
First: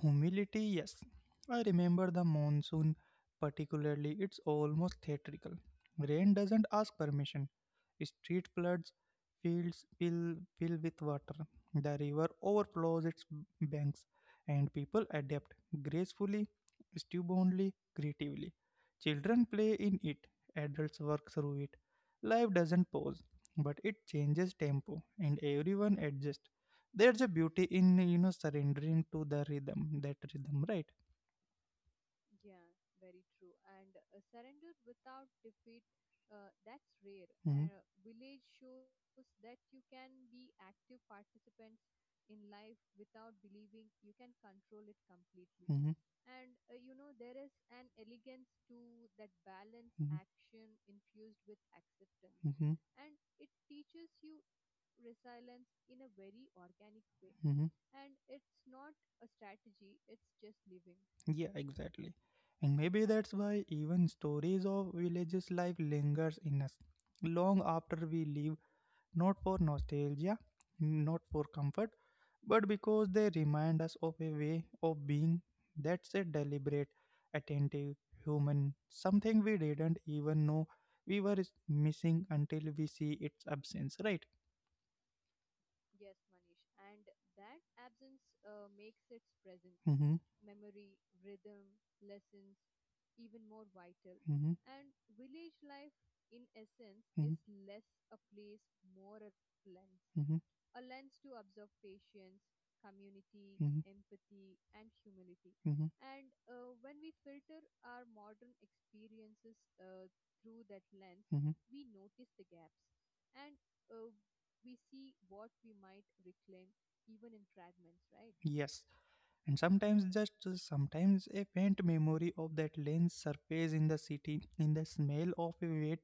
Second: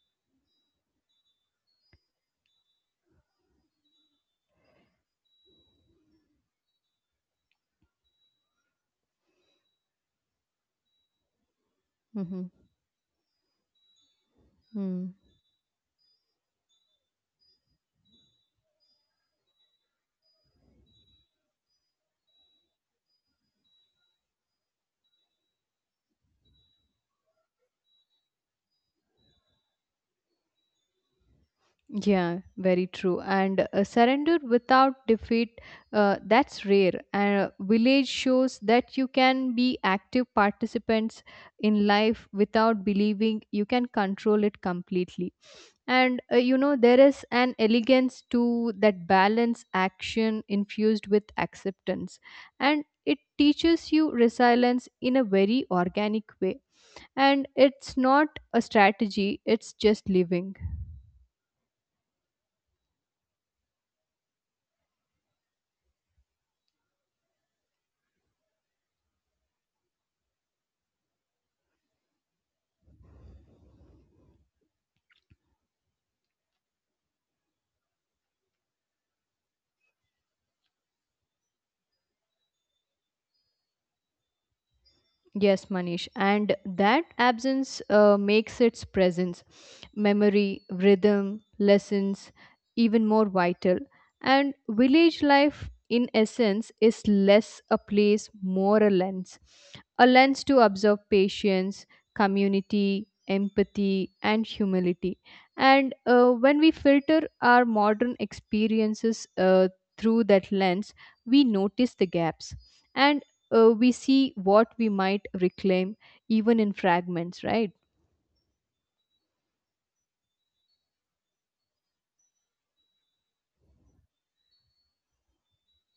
S1: humility, yes. I remember the monsoon particularly, it's almost theatrical. Rain doesn't ask permission, street floods, fields fill with water. The river
S2: Mm-hmm.
S1: overflows its banks, and
S2: Hmm.
S1: people adapt gracefully, stubbornly, creatively. Children play in it, adults work through it. Life doesn't pause, but it changes tempo, and everyone adjusts. There's a beauty in surrendering to the rhythm, that rhythm, right?
S2: Yeah, very true. And surrender without defeat, that's rare. And
S1: Mhm.
S2: village shows that you can be active participants in life without believing you can control it completely.
S1: Mhm.
S2: And you know, there is an elegance to that balance,
S1: Mhm.
S2: action infused with acceptance.
S1: Mm-hmm,
S2: And it teaches you resilience in a very organic way. And
S1: mm-hmm.
S2: it's not a strategy, it's just living.
S1: Yeah, exactly. And maybe that's why even stories of villages life lingers in us long after we leave, not for nostalgia, not for comfort, but because they remind us of a way of being that's a deliberate, attentive, human, something we didn't even know we were missing until we see its absence, right?
S2: Yes, Manish. And that absence makes its presence,
S1: Mm-hmm,
S2: memory, rhythm, lessons, even more vital. And
S1: mm-hmm,
S2: village life, in essence, is
S1: mm-hmm,
S2: less a place, more a
S1: more of
S2: lens. A
S1: mm-hmm,
S2: lens to observe patience, community,
S1: mm-hmm,
S2: empathy, and humility.
S1: mm-hmm,
S2: And when we filter our modern experiences through that lens, we
S1: mm-hmm.
S2: notice the gaps. And we see what we might reclaim even in fragments, right?
S1: Yes. And sometimes, just sometimes, a faint memory of that lens surface in the city, in the smell of a wet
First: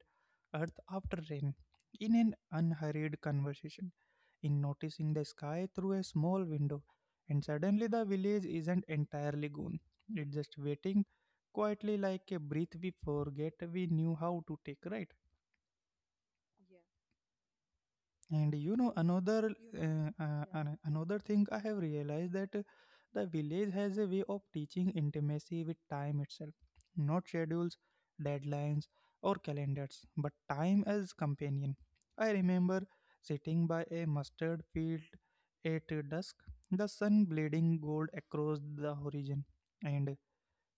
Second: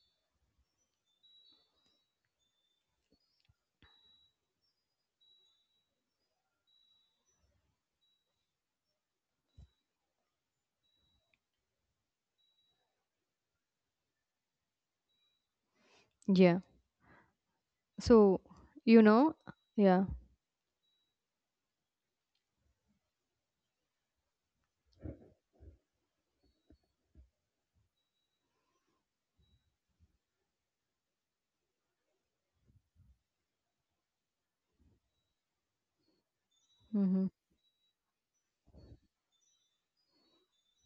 S1: earth after rain, in an unhurried conversation, in noticing the sky through a small window. And suddenly, the village isn't entirely gone. It's just waiting quietly, like a breath we forget we knew how to take, right?
S2: yeah so
S1: And
S2: you know
S1: another
S2: yeah
S1: uh, uh, an- another thing I have realized that the village has a way of teaching intimacy with time itself, not schedules, deadlines, or calendars, but time as companion. I remember sitting by a mustard field at dusk, the
S2: Mm-hmm.
S1: sun bleeding gold across the horizon, and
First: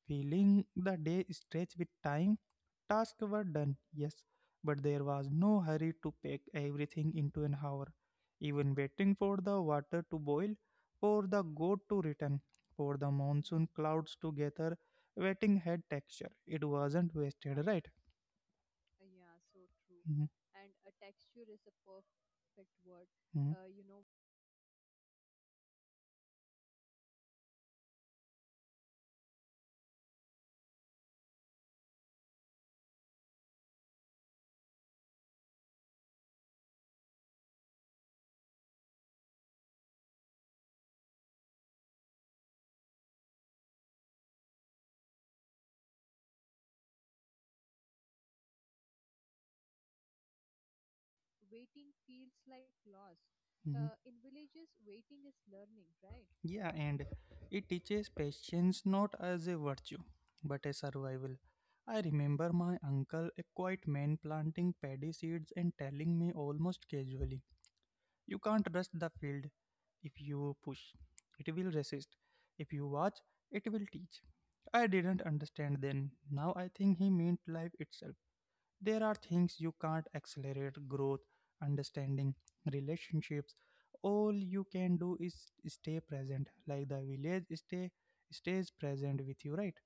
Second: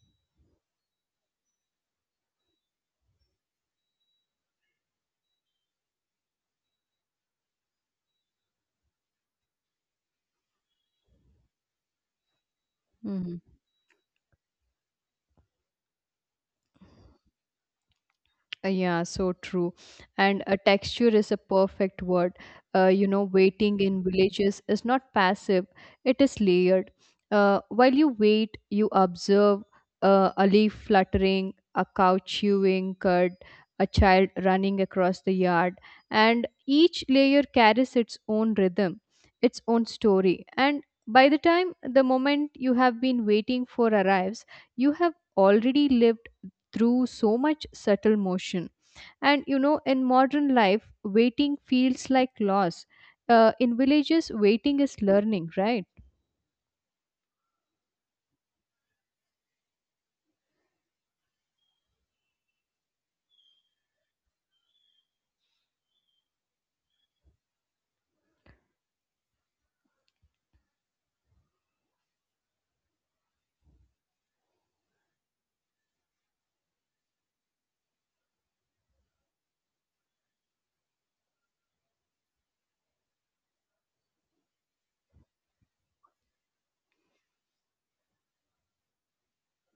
S1: feeling the day stretched with time. Tasks were done, yes, but there was no hurry to pack everything into an hour. Even waiting for the water to boil, for the goat to return, for the
S2: Mm-hmm.
S1: monsoon clouds to gather, waiting had texture. It wasn't wasted, right?
S2: Yeah, so true.
S1: Mhm,
S2: And a texture is a perfect word. You know,
S1: mhm,
S2: waiting in villages is not passive, it is layered. While you wait, you observe a leaf fluttering, a cow chewing cud, a child running across the yard, and each layer carries its own rhythm, its own story. And by the time the moment you have been waiting for arrives, you have already lived through so much subtle motion. And you know, in modern life, waiting feels like loss. In
S1: mhm.
S2: villages, waiting is learning, right?
S1: Yeah, and it teaches patience not as a virtue, but a survival. I remember my uncle, a quiet man, planting paddy seeds and telling me almost casually, "You can't rust the field. If you push, it will resist. If you watch, it will teach." I didn't understand then. Now I think he meant life itself. There are things you can't accelerate, growth, understanding, relationships. All you can do is stay present, like the village stays present with you, right?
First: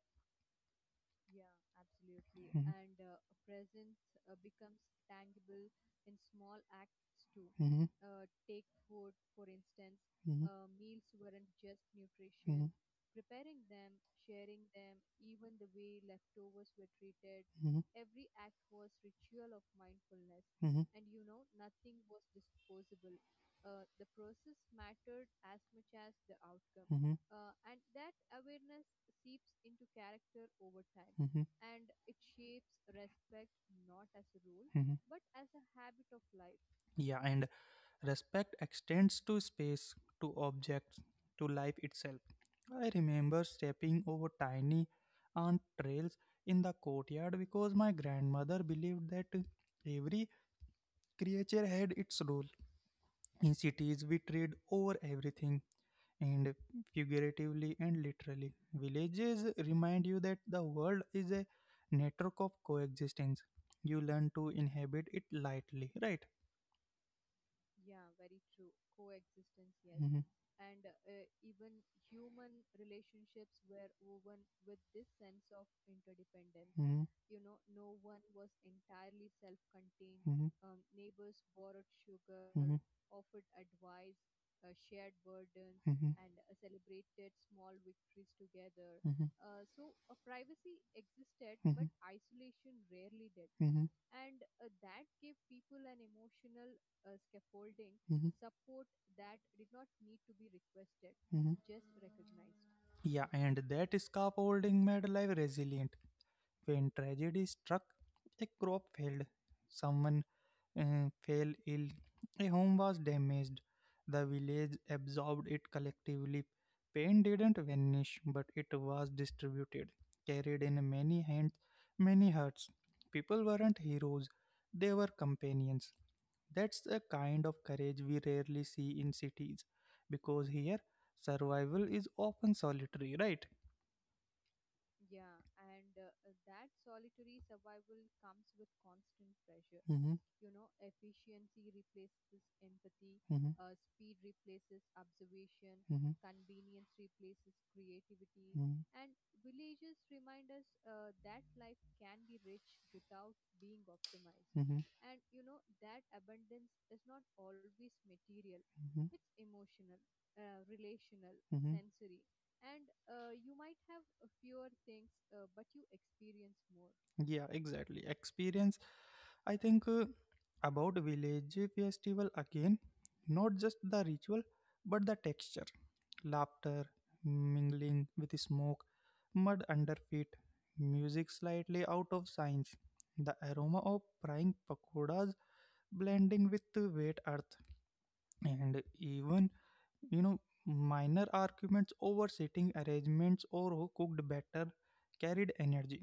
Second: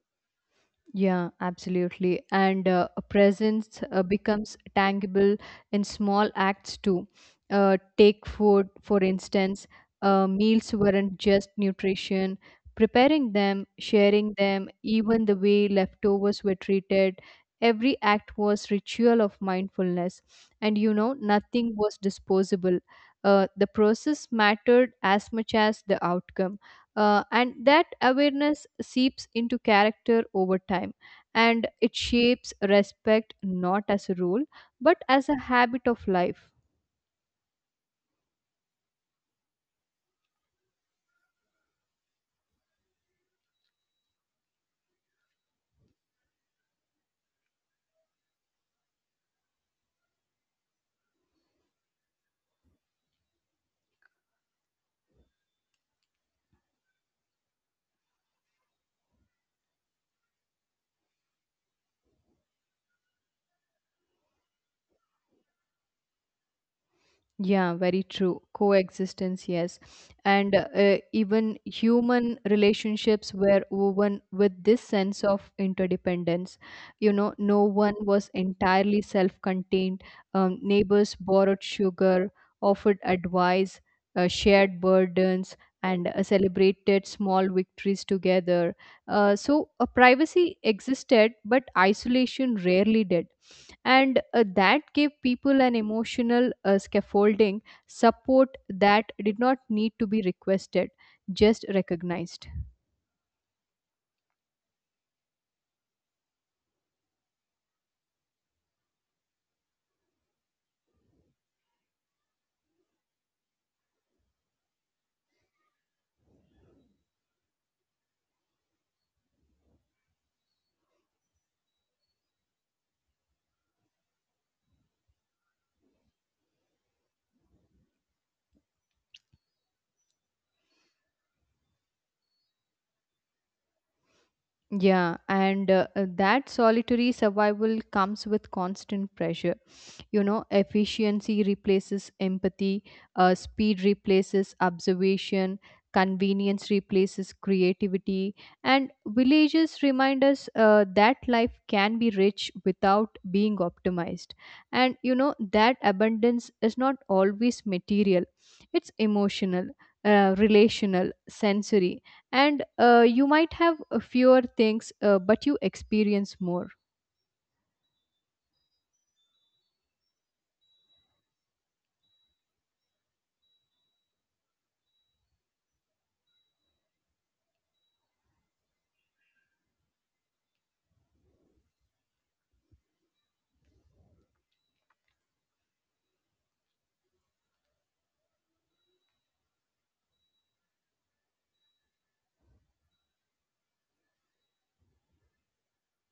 S2: Yeah, absolutely. And a presence becomes tangible in small acts too.
S1: Mhm. And mhm,
S2: Take food, for instance,
S1: mhm,
S2: meals weren't just nutrition. Preparing them, sharing them, even the way leftovers were treated, every
S1: mhm,
S2: act was ritual of mindfulness. And
S1: mhm,
S2: you
S1: mhm,
S2: know, nothing was disposable. The process mattered as much as the outcome,
S1: mhm,
S2: and that awareness seeps into character over time.
S1: mhm,
S2: And it shapes respect not as a rule but
S1: mhm.
S2: as a habit of life.
S1: Yeah, and respect extends to space, to objects, to life itself. I remember stepping over tiny ant trails in the courtyard because my grandmother believed that every creature had its role. In cities, we tread over everything, and figuratively and literally. Villages remind you that the world is a network of coexistence. You learn to inhabit it lightly, right?
S2: Yeah, very true. Coexistence, yes.
S1: Hmm,
S2: And even human relationships were woven with this sense of interdependence.
S1: hmm,
S2: You know, no one was entirely self contained.
S1: hmm,
S2: Neighbors borrowed sugar, offered advice, shared burdens, and
S1: hmm,
S2: celebrated small victories together. So, a
S1: Uh,
S2: privacy existed, but isolation rarely did.
S1: Mhm,
S2: And that gave people an emotional scaffolding, support
S1: mhm,
S2: that did not need to be requested, just
S1: mhm.
S2: recognized.
S1: Yeah, and that scaffolding made life resilient. When tragedy struck, a crop failed. Someone fell ill. A home was damaged. The village absorbed it collectively. Pain didn't vanish, but it was distributed, carried in many hands, many hearts. People weren't heroes, they were companions. That's a kind of courage we rarely see in cities, because here survival is often solitary, right?
S2: Yeah, and that solitary survival comes with constant pressure.
S1: Hmm,
S2: You know, efficiency replaces empathy,
S1: hmm,
S2: speed replaces observation,
S1: hmm,
S2: convenience replaces creativity. And
S1: hmm,
S2: villages remind us that life can be rich without being optimized. And you know, that abundance is not always material, it's
S1: hmm,
S2: emotional, relational,
S1: hmm.
S2: sensory. And you might have fewer things, but you experience more.
S1: and Yeah, exactly. Experience. I think about village festival again, not just the ritual, but the texture, laughter, mingling with smoke, mud under feet, music slightly out of sync, the aroma of frying pakoras blending with the wet earth. And even you know minor arguments over seating arrangements or who cooked better carried energy.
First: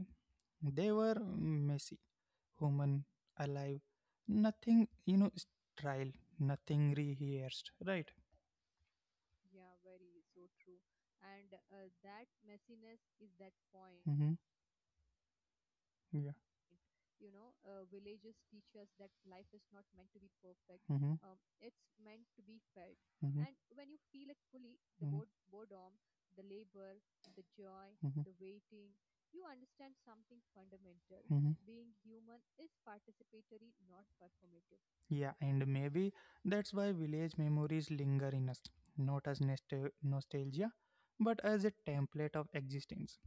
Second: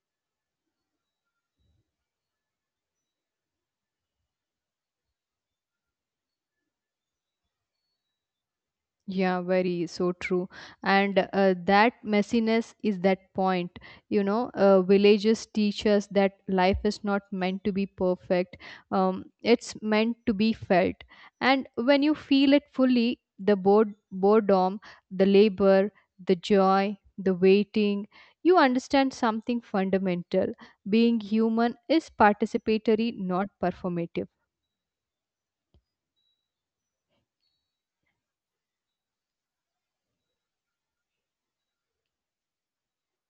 S1: They were messy, human, alive, nothing, trial, nothing rehearsed, right?
S2: Yeah, very so true. And that messiness is that point. You
S1: Mm-hmm.
S2: know, villages teach us
S1: Yeah.
S2: that life is not meant to be perfect, it's meant to be felt.
S1: Mm-hmm.
S2: And when you feel it fully,
S1: Mm-hmm.
S2: the boredom, the
S1: Mm-hmm.
S2: labor, the joy, the waiting, you
S1: Mm-hmm.
S2: understand something fundamental. Being human is participatory, not performative.
S1: Yeah, and maybe that's why village memories linger in us, not as nostalgia, but as a template of existence.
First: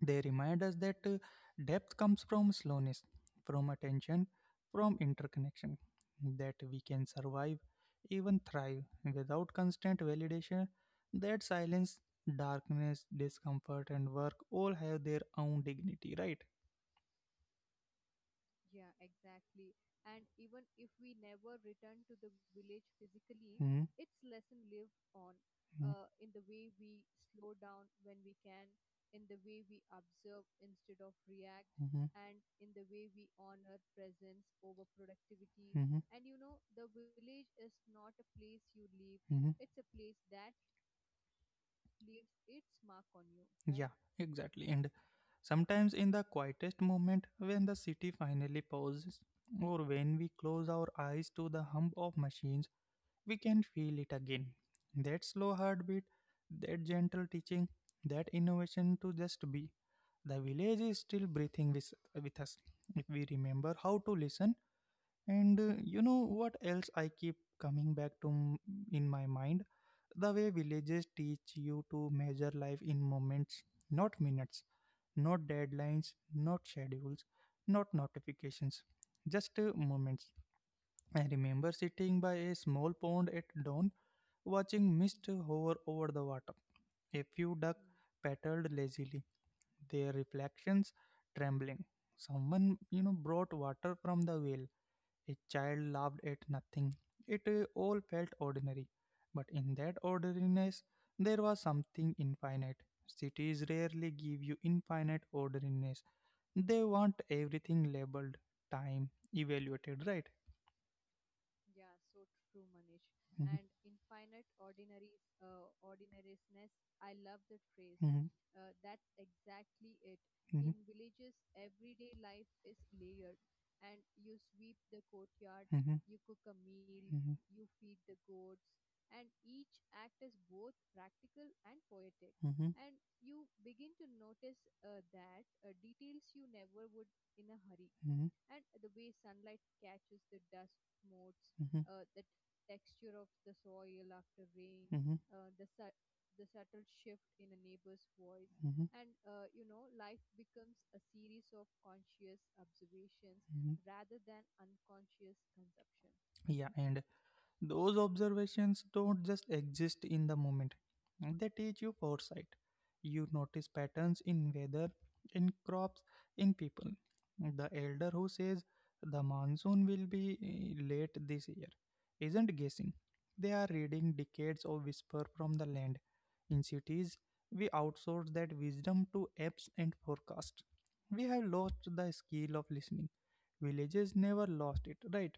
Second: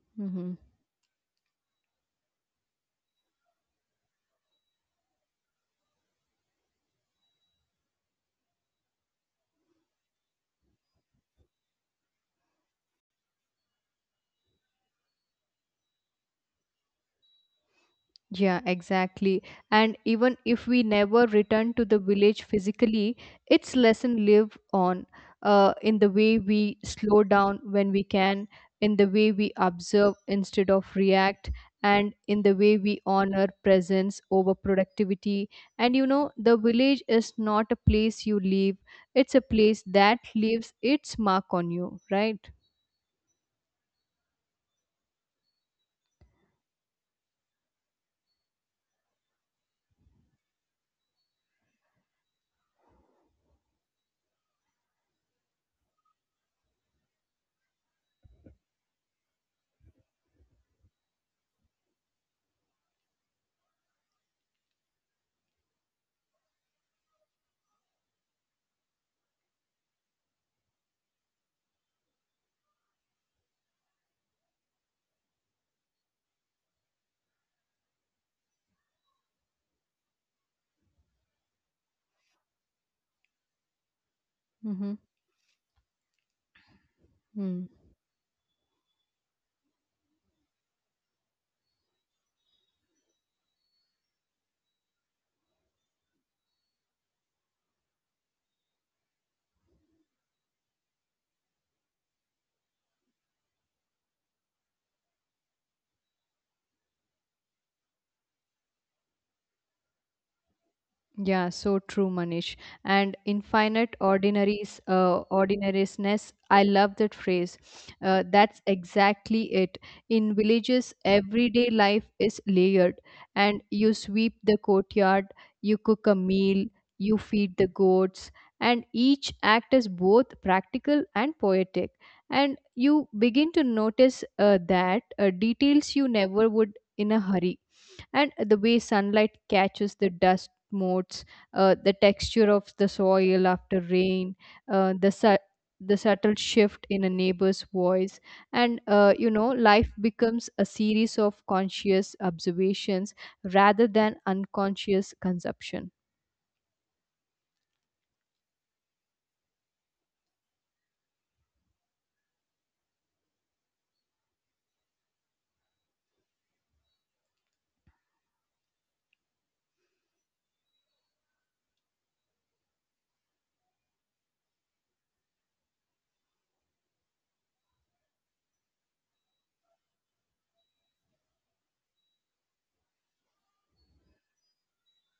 S1: They
S2: Mm-hmm.
S1: remind us that depth comes from slowness, from attention, from interconnection, that we can survive, even thrive, without constant validation. That silence, darkness, discomfort, and work all have their own dignity, right?
S2: Yeah, exactly. And even if we never return to the village physically, its
S1: Hmm?
S2: lesson live on, in the way
S1: Mhm.
S2: we slow down when we can, in the way we observe instead of react,
S1: Mhm.
S2: and in the way we honor presence over productivity. And you
S1: Mhm.
S2: know, the village is not a place you leave; it's
S1: Mhm.
S2: a place that leaves its mark on you, right?
S1: Yeah, exactly. And sometimes in the quietest moment, when the city finally pauses, or when we close our eyes to the hum of machines, we can feel it again. That slow heartbeat, that gentle teaching, that innovation to just be. The village is still breathing with us. If we remember how to listen. And what else I keep coming back to in my mind? The way villages teach you to measure life in moments, not minutes, not deadlines, not schedules, not notifications, just moments. I remember sitting by a small pond at dawn, watching mist hover over the water. A few duck
S2: Mm-hmm.
S1: paddled lazily, their reflections trembling. Someone, brought water from the well. A child laughed at nothing. It all felt ordinary. But in that ordinariness, there was something infinite. Cities rarely give you infinite ordinariness. They want everything labeled, time, evaluated, right?
S2: Yeah, so true, Manish. And
S1: Mhm,
S2: infinite ordinaries, ordinariness. I love that phrase.
S1: mhm,
S2: That's exactly it. In
S1: mhm,
S2: villages, everyday life is layered, and you sweep the courtyard, you
S1: mhm,
S2: cook a meal,
S1: mhm,
S2: you feed the goats, and each act is both practical and poetic. And
S1: mhm,
S2: you begin to notice that details you never would in a hurry,
S1: mhm,
S2: and the way sunlight catches the dust motes,
S1: mhm,
S2: the texture of the soil after rain, uh, the
S1: mhm,
S2: su- the subtle shift in a neighbor's voice. And
S1: mhm,
S2: life becomes a series of conscious observations
S1: mhm.
S2: rather than unconscious consumption.
S1: Yeah, and those observations don't just exist in the moment, they teach you foresight. You notice patterns in weather, in crops, in people. The elder who says the monsoon will be late this year isn't guessing. They are reading decades of whisper from the land. In cities, we outsource that wisdom to apps and forecasts. We have lost the skill of listening. Villages never lost it, right?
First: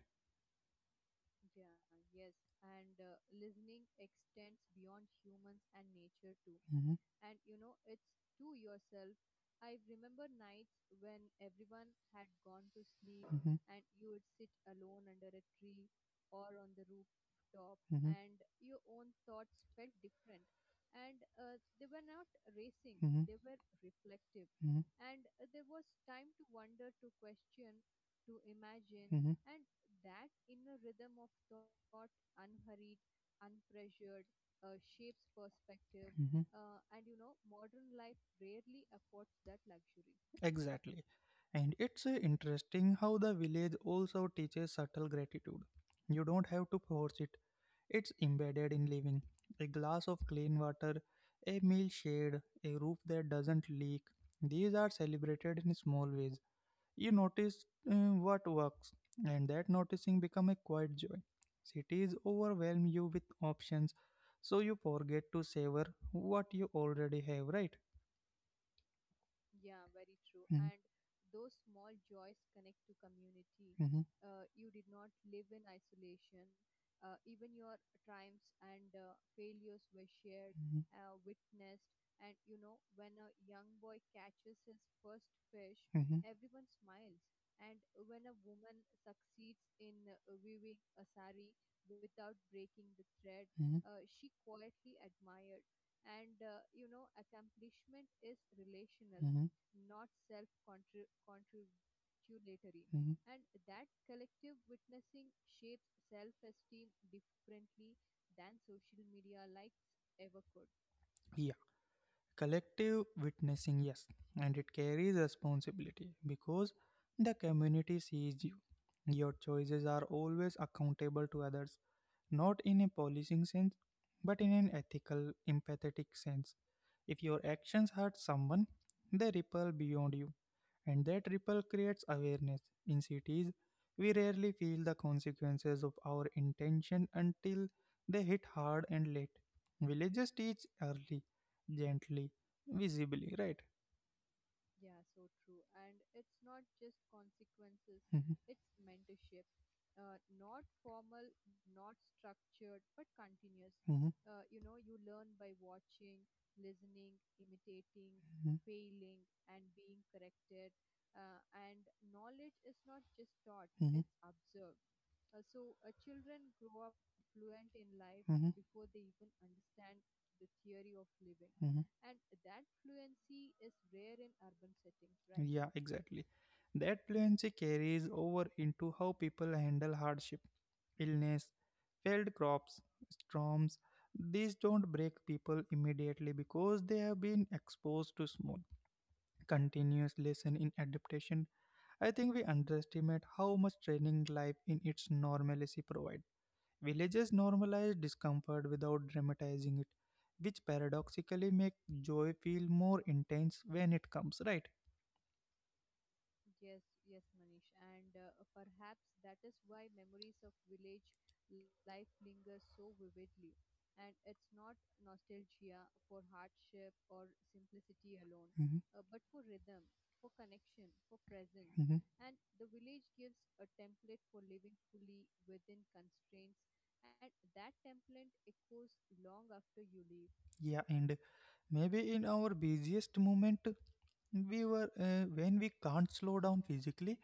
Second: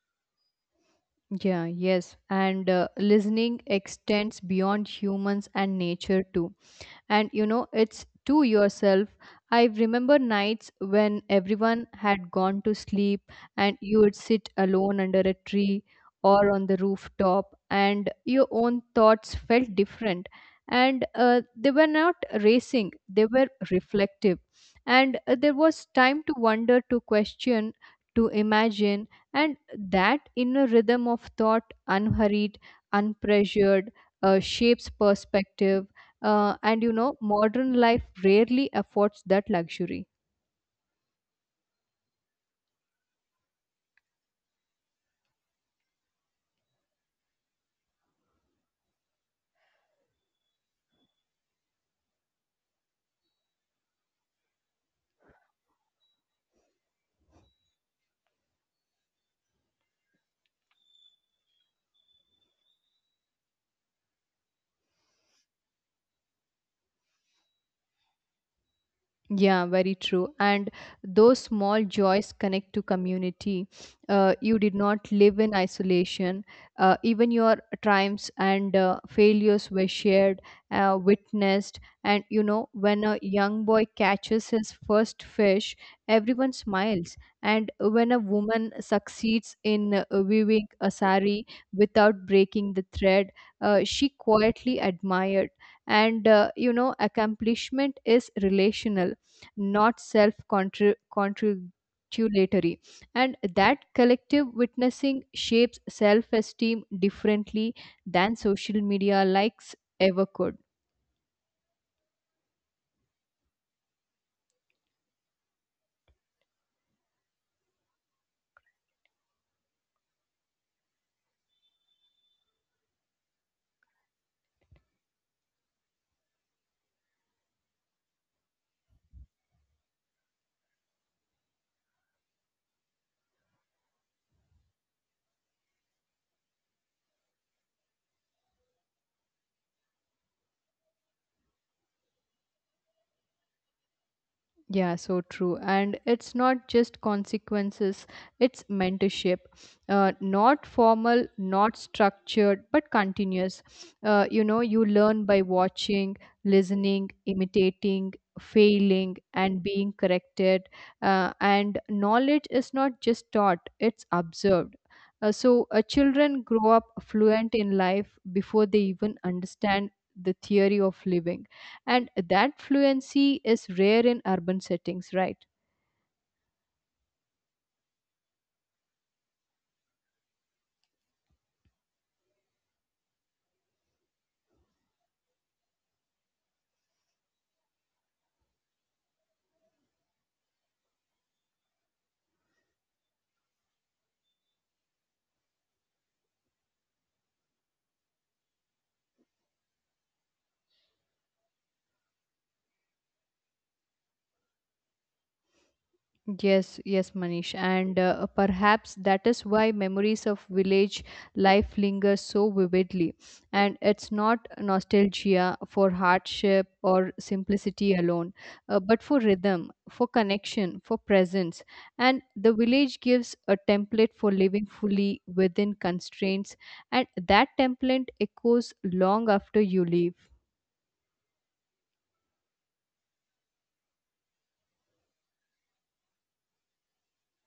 S2: Yeah, yes, and listening extends beyond humans and nature too.
S1: Mm-hmm.
S2: And it's to yourself. I remember nights when everyone had gone to sleep and
S1: Hmm,
S2: you would sit alone under a tree or on the rooftop, and
S1: hmm,
S2: your own thoughts felt different. And they were not racing, they were
S1: hmm,
S2: reflective.
S1: hmm.
S2: And there was time to wonder, to question, to imagine. And
S1: Mhm,
S2: that inner rhythm of thought, unhurried, unpressured, shapes perspective.
S1: mhm.
S2: Modern life rarely affords that luxury.
S1: Exactly. And it's interesting how the village also teaches subtle gratitude. You don't have to force it, it's embedded in living. A glass of clean water, a meal shared, a roof that doesn't leak. These are celebrated in small ways. You notice what works, and that noticing become a quiet joy. Cities overwhelm you with options, so you forget to savor what you already have, right?
S2: Yeah, very true. And
S1: Mhm,
S2: those small joys connect to community.
S1: mhm,
S2: You did not live in isolation. Even your triumphs and failures were shared,
S1: mhm,
S2: witnessed. When a young boy catches his first fish,
S1: mhm,
S2: everyone smiles. And when a woman succeeds in weaving a sari without breaking the thread,
S1: mhm,
S2: she quietly admired. Accomplishment is relational,
S1: personal. Mhm,
S2: not self congratulatory. And that collective witnessing shapes self esteem differently than social media likes ever could.
S1: mhm. Collective witnessing, yes, and it carries responsibility because the community sees you. Your choices are always accountable to others, not in a policing sense, but in an ethical, empathetic sense. If your actions hurt someone, they ripple beyond you, and that ripple creates awareness. In cities, we rarely feel the consequences of our intention until they hit hard and late. Villages teach early, gently, visibly, right?
S2: Yeah, so true. And it's not just consequences, it's mentorship. Not formal, not structured, but continuous. You learn by watching, listening, imitating, failing, and being corrected. And knowledge is not just taught, it's observed. Children grow up fluent in life before they
S1: *laughs*
S2: even understand the theory of living,
S1: Mhm.
S2: and that fluency is rare in urban settings, right?
S1: Yeah, exactly. That fluency carries over into how people handle hardship, illness, failed crops, storms. These don't break people immediately because they have been exposed to small, continuous lesson in adaptation. I think we underestimate how much training life in its normalcy provides. Villages normalize discomfort without dramatizing it, which paradoxically make joy feel more intense when it comes, right?
S2: Yes, yes, Manish. And perhaps that is why memories of village life linger so vividly. And it's not nostalgia for hardship or simplicity alone,
S1: Mhm.
S2: but for rhythm, for connection, for presence.
S1: Mhm.
S2: And the village gives a template for living fully within constraints. And that template echoes long after you leave.
S1: Yeah, and maybe in our busiest moment, we were when we can't slow down physically,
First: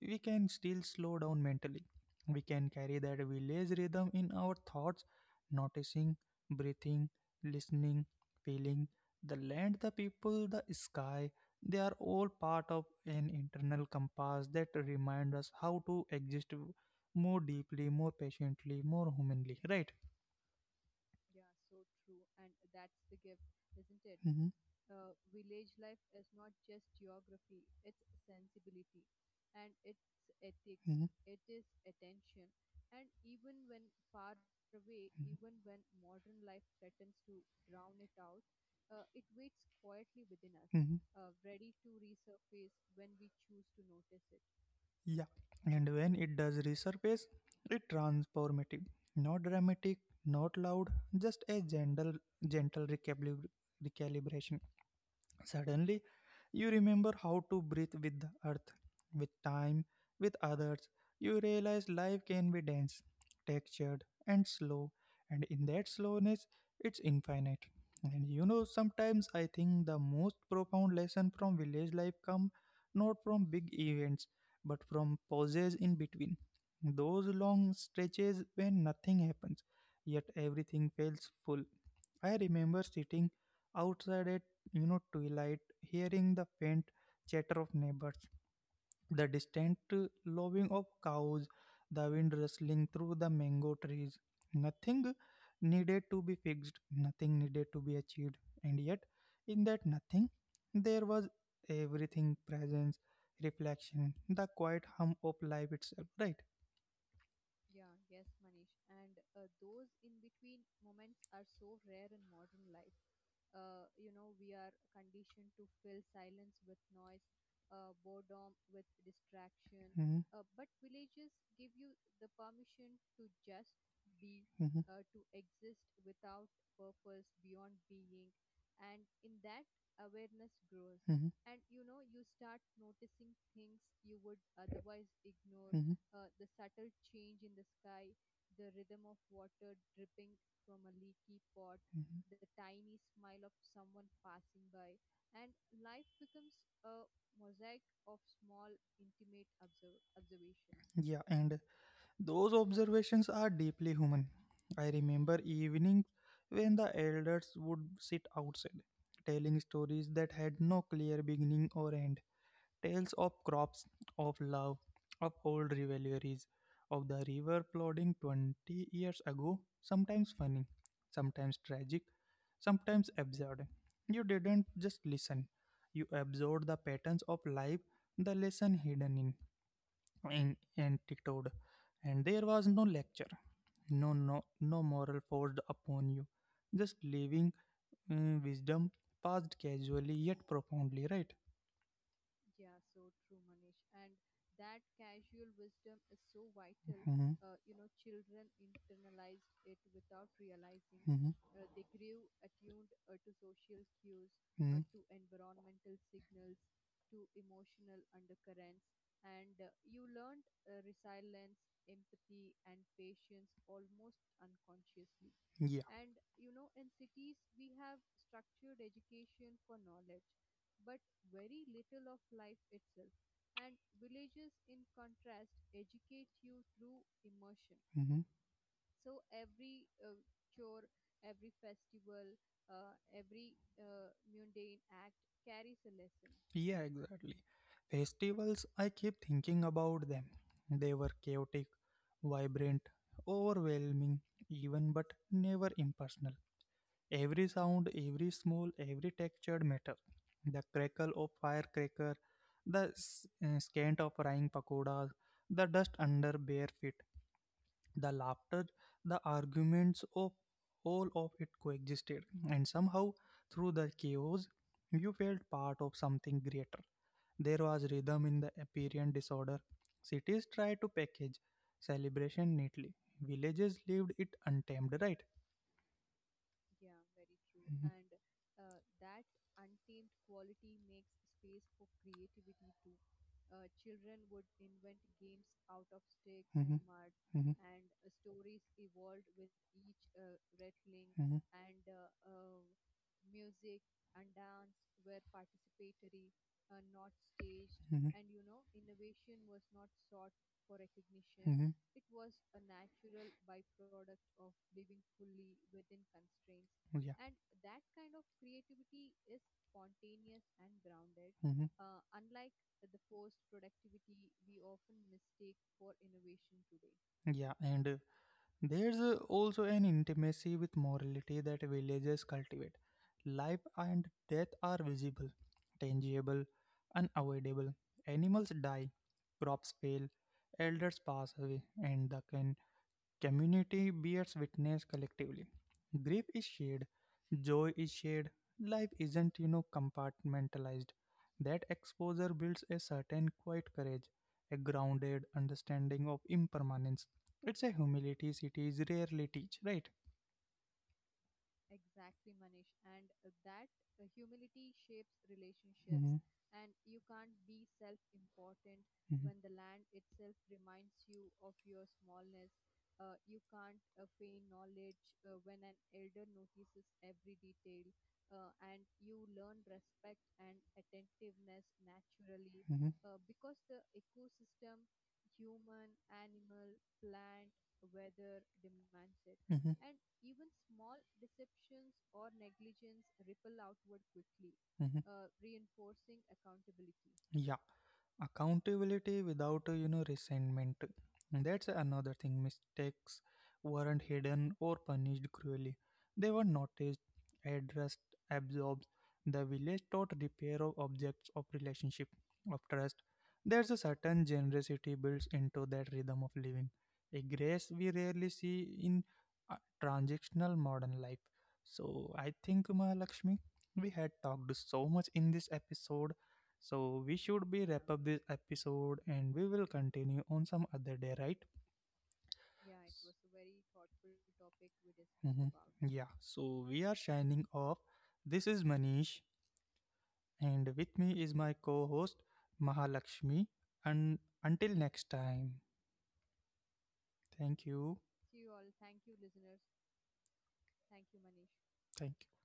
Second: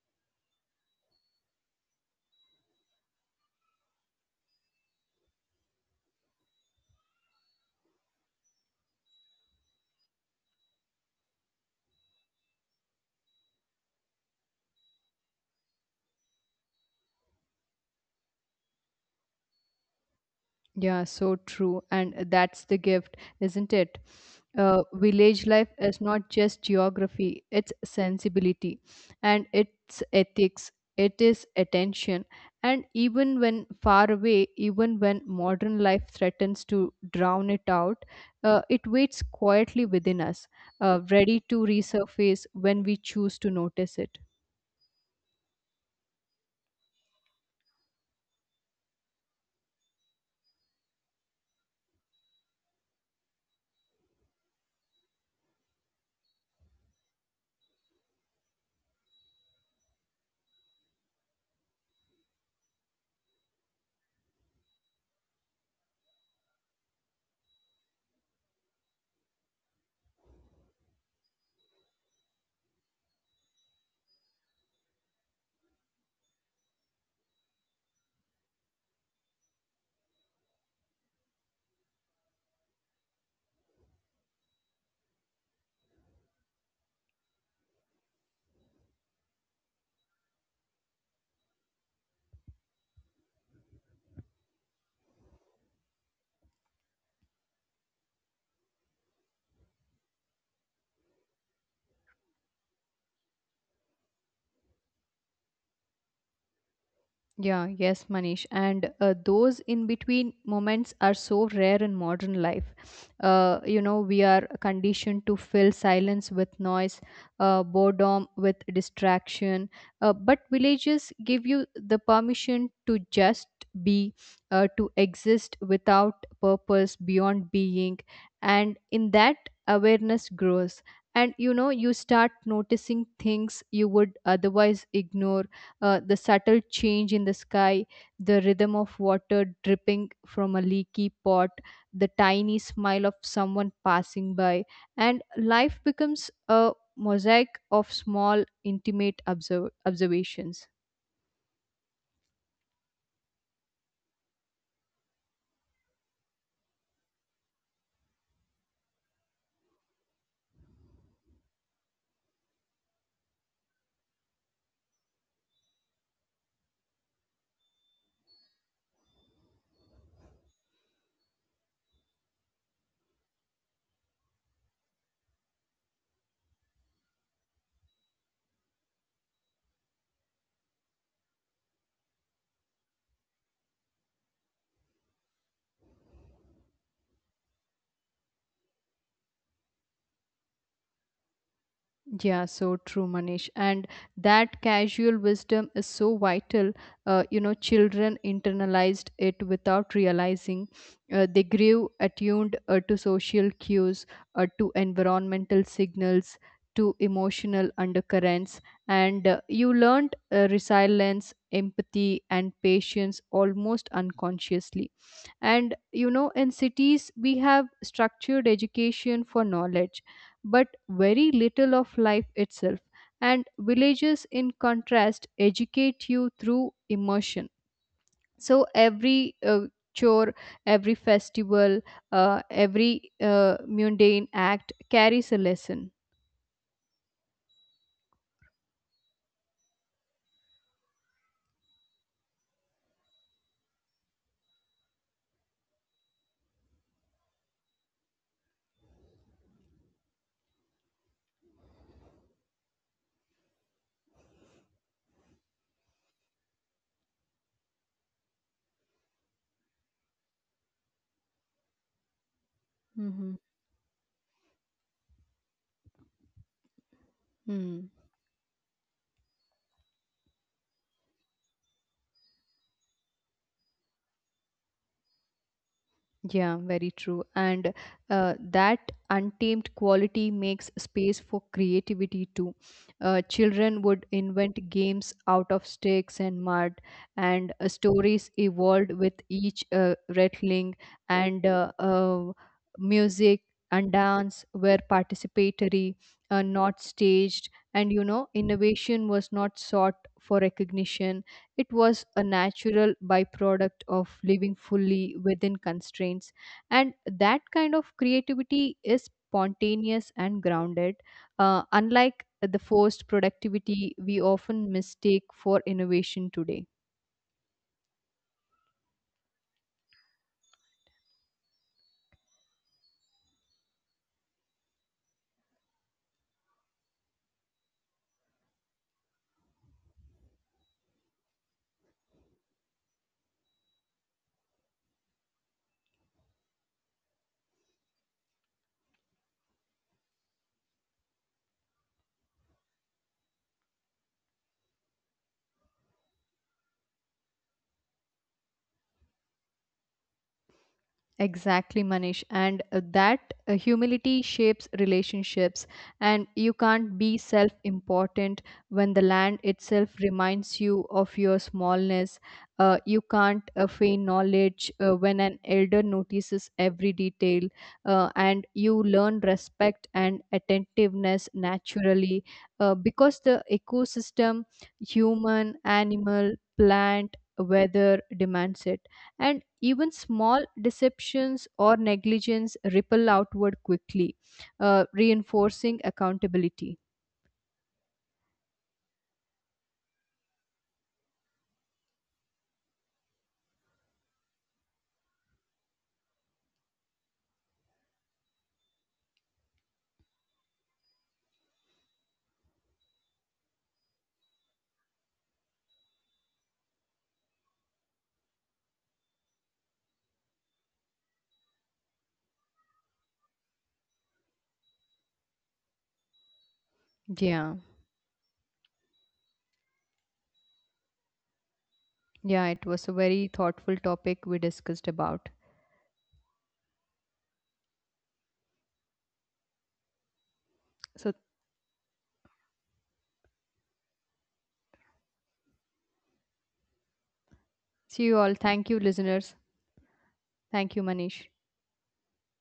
S1: we can still slow down mentally. We can carry that village rhythm in our thoughts, noticing, breathing, listening, feeling. The land, the people, the sky, they are all part of an internal compass that reminds us how to exist more deeply, more patiently, more humanly, right?
S2: Yeah, so true. And that's the gift, isn't it? Village life is not just geography, it's sensibility and it's ethics,
S1: Mm-hmm.
S2: it is attention. And even when far away, even when modern life threatens to drown it out, it waits quietly within us, ready to resurface when we choose to notice it.
S1: Yeah, and when it does resurface, it's transformative. Not dramatic, not loud, just a gentle, gentle recalibration. Suddenly, you remember how to breathe with the earth, with time, with others. You realize life can be dense, textured, and slow, and in that slowness, it's infinite. And you know, sometimes I think the most profound lesson from village life come not from big events, but from pauses in between. Those long stretches when nothing happens, yet everything feels full. I remember sitting outside at twilight, hearing the faint chatter of neighbors, the distant lowing of cows, the wind rustling through the mango trees. Nothing needed to be fixed, nothing needed to be achieved, and yet in that nothing there was everything: presence, reflection, the quiet hum of life itself. Right?
S2: Yeah, yes, Manish. And those in between moments are so rare in modern life. We are conditioned to fill silence with noise, boredom with distraction.
S1: Hmm,
S2: But villages give you the permission to just be, to
S1: hmm,
S2: exist without purpose, beyond being. And in that, awareness grows.
S1: hmm.
S2: You start noticing things you would otherwise ignore, the subtle change in the sky, the rhythm of water dripping from a leaky pot, the
S1: Mm-hmm.
S2: tiny smile of someone passing by, and life becomes a mosaic of small, intimate observations.
S1: Yeah, and those observations are deeply human. I remember evenings when the elders would sit outside, telling stories that had no clear beginning or end, tales of crops, of love, of old rivalries, of the river flooding 20 years ago, sometimes funny, sometimes tragic, sometimes absurd. You didn't just listen, you absorbed the patterns of life, the lesson hidden in antidote, and there was no lecture, no moral forced upon you, just living, mm, wisdom passed casually yet profoundly, right?
S2: Yeah, so true, Manish. And that casual wisdom is so vital.
S1: Mhm,
S2: Children internalized it without realizing.
S1: mhm,
S2: They grew attuned to social cues, to
S1: mhm.
S2: environmental signals, to emotional undercurrents. And you learned resilience, empathy, and patience almost unconsciously. And
S1: Yeah,
S2: you know In cities, we have structured education for knowledge, but very little of life itself. And villages, in contrast, educate you through immersion.
S1: mhm.
S2: So every chore, every festival, every mundane act carries a lesson.
S1: Yeah, exactly. Festivals, I keep thinking about them. They were chaotic, vibrant, overwhelming, even, but never impersonal. Every sound, every small, every textured matter. The crackle of firecracker, the scant of frying pakodas, the dust under bare feet, the laughter, the arguments, of all of it coexisted, and somehow
S2: Mm-hmm.
S1: through the chaos, you felt part of something greater. There was
S2: Hmm.
S1: rhythm in the apparent disorder. Cities tried to package celebration neatly. Villages lived it untamed, right?
S2: Yeah, very true. And
S1: Mhm.
S2: that untamed quality makes space for creativity too. Children would invent games out of sticks and mud,
S1: Mm-hmm.
S2: and stories evolved with each
S1: Mm-hmm.
S2: rattling,
S1: Hmm,
S2: and music and dance were participatory, not staged.
S1: hmm,
S2: Innovation was not sought for recognition, it was a natural byproduct of living fully within constraints,
S1: hmm.
S2: and
S1: Yeah,
S2: that kind of creativity is spontaneous and grounded,
S1: hmm.
S2: unlike the forced productivity we often mistake for innovation today.
S1: Yeah, and there's also an intimacy with morality that villagers cultivate. Life and death are visible, tangible, unavoidable. Animals die, crops fail, elders pass away, and the community bears witness collectively. Grief is shared, joy is shared, life isn't, you know, compartmentalized. That exposure builds a certain quiet courage, a grounded understanding of impermanence. It's a humility cities rarely teach, right?
S2: Exactly, Manish. And that humility shapes relationships, and you can't be self important when the
S1: Mm-hmm, when
S2: land itself reminds you of your smallness. You can't feign knowledge when an elder notices every detail, and you learn respect and attentiveness naturally because the ecosystem, human, animal, plant, weather demands it, and
S1: mm-hmm,
S2: even small deceptions or negligence ripple outward quickly,
S1: mm-hmm.
S2: reinforcing accountability.
S1: Yeah, accountability without resentment. That's another thing. Mistakes weren't hidden or punished cruelly. They were noticed, addressed, absorbed. The village taught repair of objects, of relationship, of trust. There's a certain generosity built into that rhythm of living, a grace we rarely see in uh, transactional modern life. So I think, Mahalakshmi, we had talked so much in this episode, so we should
S2: Yeah,
S1: be wrap up this episode and we will continue on some other day, right?
S2: yeah, it was a very thoughtful topic we discussed about.
S1: Mhm. Yeah. So we are signing off. This is Manish, and with
S2: So,
S1: me is my co-host Mahalakshmi. And until next time, thank you.
S2: see you all. Thank you, listeners. Thank you, Manish.
S1: Thank you.